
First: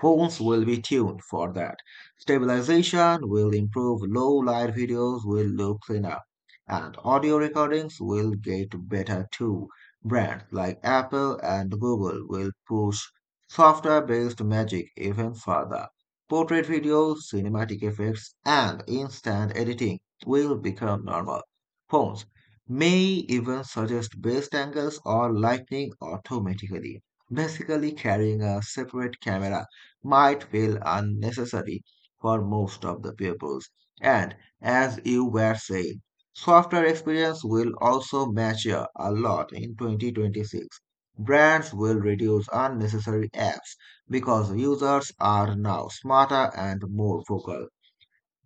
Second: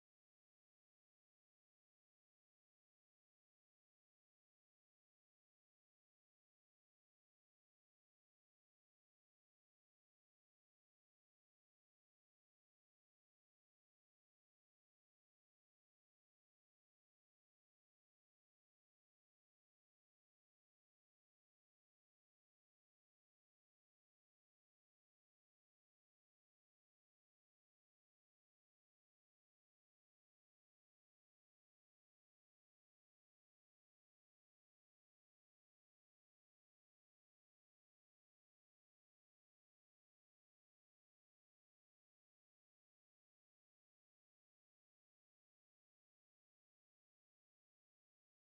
Speaker 2: phones will be tuned for that. Stabilization will improve, low light videos will look cleaner, and audio recordings will get better too. Brands like Apple and Google will push software based magic even further. Portrait videos, cinematic effects, and instant editing will become normal. Phones may even suggest best angles or lighting automatically, basically carrying a separate camera might feel unnecessary for most of the pupils. And as you were saying, software experience will also mature a lot in 2026. Brands will reduce unnecessary apps because users are now smarter and more vocal.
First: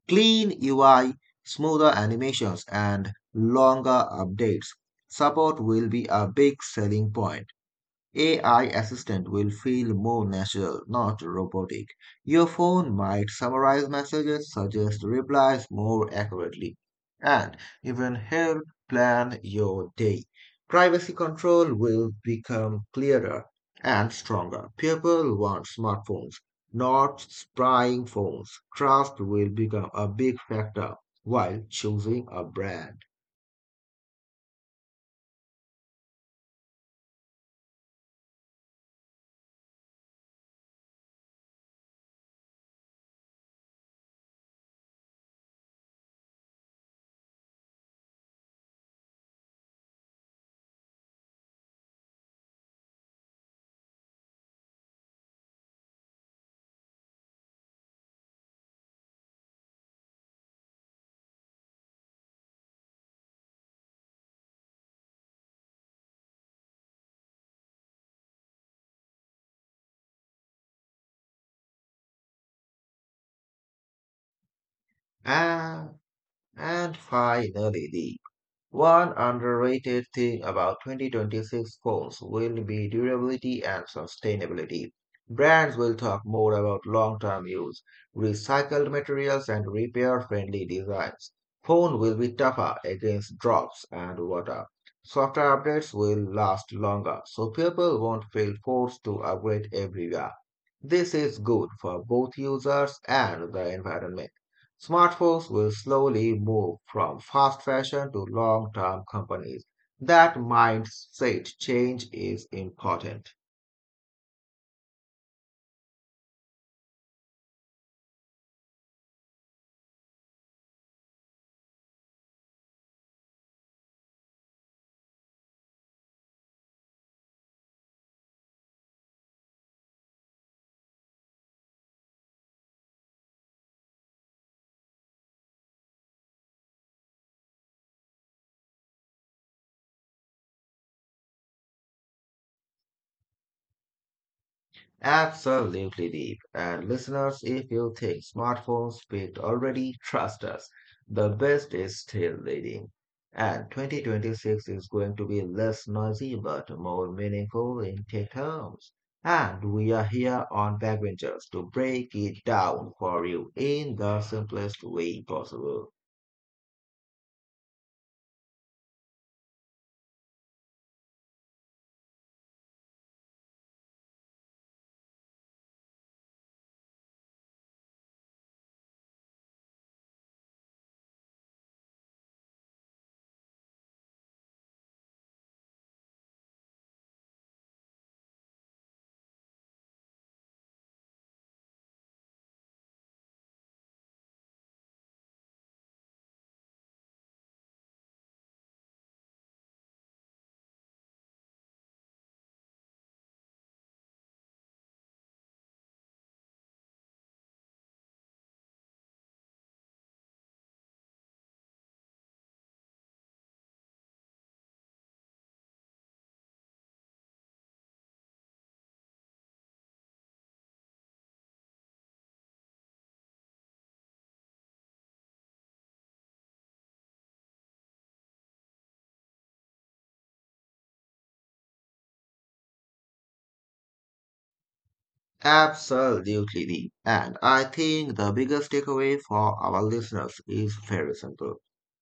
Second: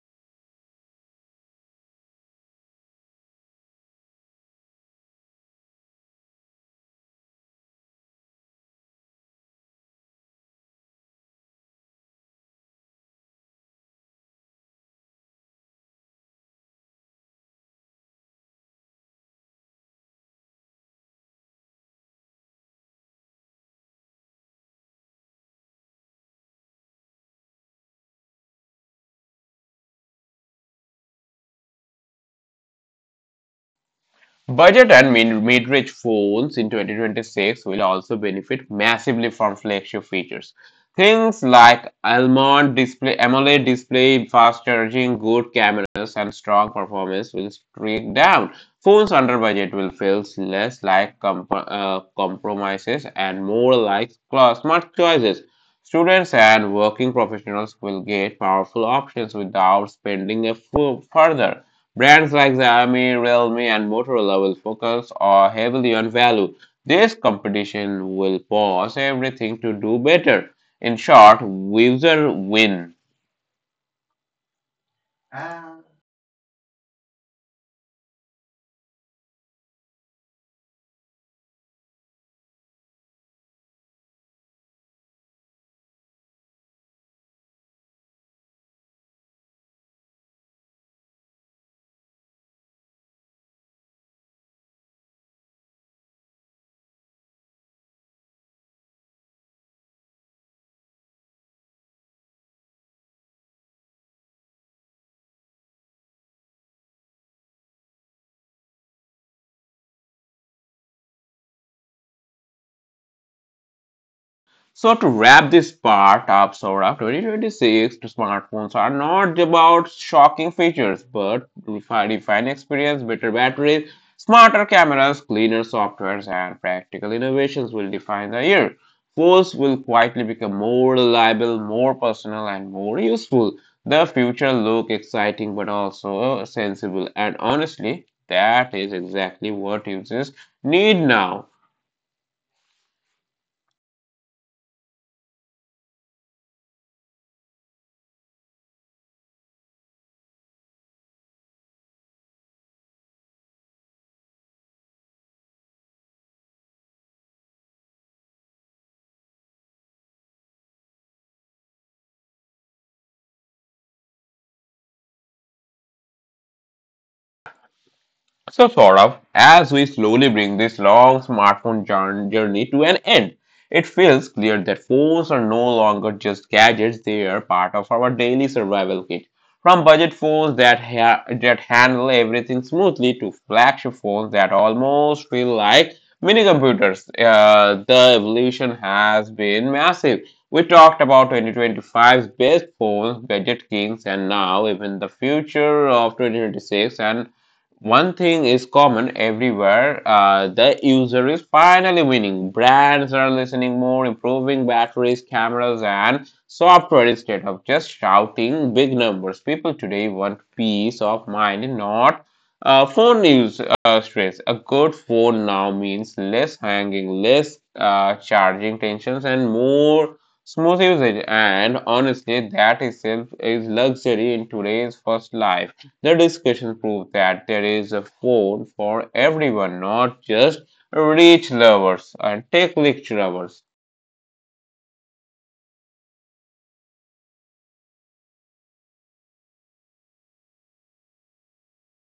Speaker 2: Clean UI, smoother animations, and longer updates. Support will be a big selling point. AI assistant will feel more natural, not robotic. Your phone might summarize messages, suggest replies more accurately, and even help plan your day. Privacy control will become clearer and stronger. People want smartphones, not spying phones. Trust will become a big factor while choosing a brand.
Speaker 1: Budget and mid- range phones in 2026 will also benefit massively from flagship features. Things like AMOLED display, fast charging, good cameras, and strong performance will streak down. Phones under budget will feel less like compromises and more like smart choices. Students and working professionals will get powerful options without spending a further. Brands like Xiaomi, Realme, and Motorola will focus heavily on value. This competition will force everything to do better. In short, user win.
Speaker 2: And, and finally, the one underrated thing about 2026 goals will be durability and sustainability. Brands will talk more about long term use, recycled materials, and repair friendly designs. Phone will be tougher against drops and water. Software updates will last longer, so people won't feel forced to upgrade every year. This is good for both users and the environment. Smartphones will slowly move from fast fashion to long-term companies. That mindset change is important.
Speaker 1: So to wrap this part up, Saurabh, 2026 smartphones are not about shocking features, but refined experience, better batteries, smarter cameras, cleaner softwares, and practical innovations will define the year. Phones will quietly become more reliable, more personal, and more useful. The future looks exciting, but also sensible. And honestly, that is exactly what users need now.
Speaker 2: Absolutely deep. And listeners, if you think smartphones peaked already, trust us. The best is still leading. And 2026 is going to be less noisy but more meaningful in tech terms. And we are here on Backbenchers to break it down for you in the simplest way possible.
Speaker 1: So, Saurabh, as we slowly bring this long smartphone journey to an end, it feels clear that phones are no longer just gadgets, they are part of our daily survival kit. From budget phones that handle everything smoothly to flagship phones that almost feel like mini computers, the evolution has been massive. We talked about 2025's best phones, budget kings, and now even the future of 2026 and one thing is common everywhere, the user is finally winning. Brands are listening more, improving batteries, cameras, and software instead of just shouting big numbers. People today want peace of mind, not phone news stress. A good phone now means less hanging, less charging tensions, and more smooth usage. And honestly, that itself is luxury in today's first life. The discussion proved that there is a phone for everyone, not just rich lovers and tech lecture lovers.
Speaker 2: Absolutely. And I think the biggest takeaway for our listeners is very simple.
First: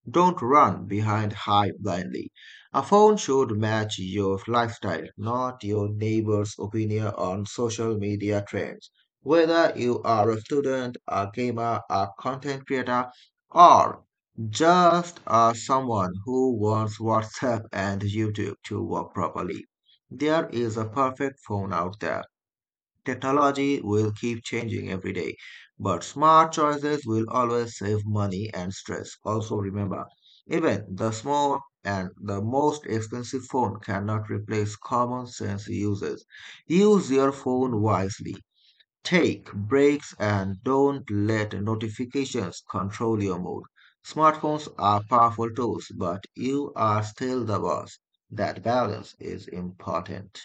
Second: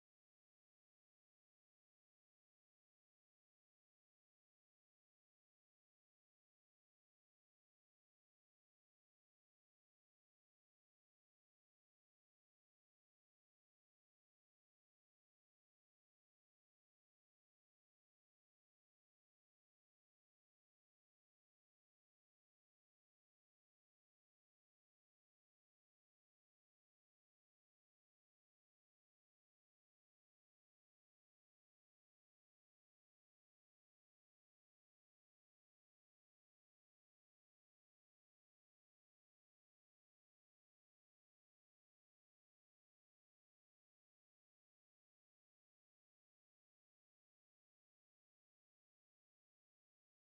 Speaker 2: Don't run behind hype blindly. A phone should match your lifestyle, not your neighbor's opinion on social media trends. Whether you are a student, a gamer, a content creator, or just someone who wants WhatsApp and YouTube to work properly, there is a perfect phone out there. Technology will keep changing every day, but smart choices will always save money and stress. Also, remember, even the small and the most expensive phone cannot replace common sense uses. Use your phone wisely. Take breaks and don't let notifications control your mood. Smartphones are powerful tools, but you are still the boss. That balance is important.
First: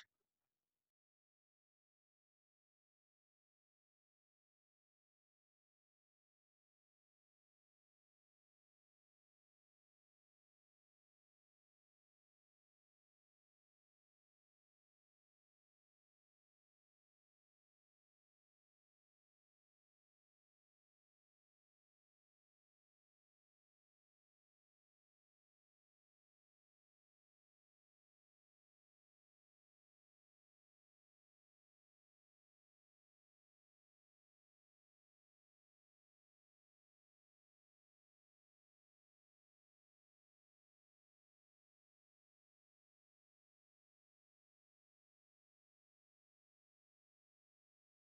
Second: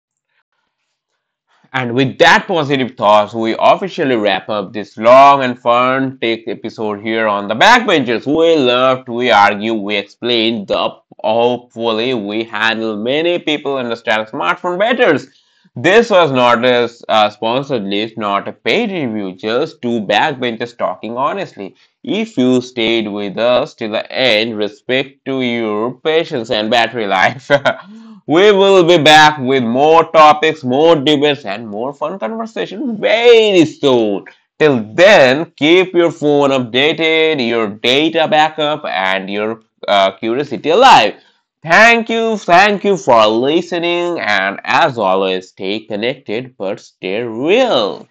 Speaker 1: And with that positive thoughts, we officially wrap up this long and fun tech episode here on the Backbenchers. We loved, we argue, we explain. The hopefully we handle many people understand smartphone better. This was not a sponsored list, not a paid review, just two backbenchers talking honestly. If you stayed with us till the end, respect to your patience and battery life. we will be back with more topics, more debates, and more fun conversation very soon. Till then, keep your phone updated, your data backup, and your curiosity alive. Thank you for listening, and as always, stay connected but stay real.